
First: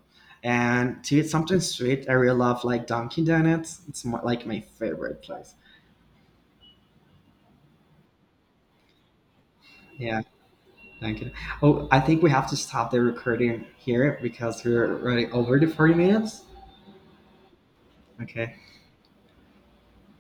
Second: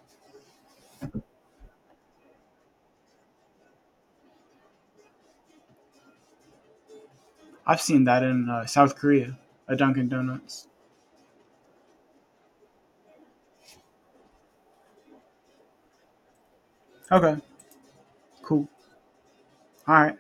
And to eat something sweet, I really love like Dunkin' Donuts. It's more, like my favorite place.
I've seen that in South Korea, a Dunkin'
Yeah,
Donuts.
Dunkin'. Oh, I think we have to stop the recording here because we're already over the 40 minutes.
Okay.
Okay.
Cool. All right.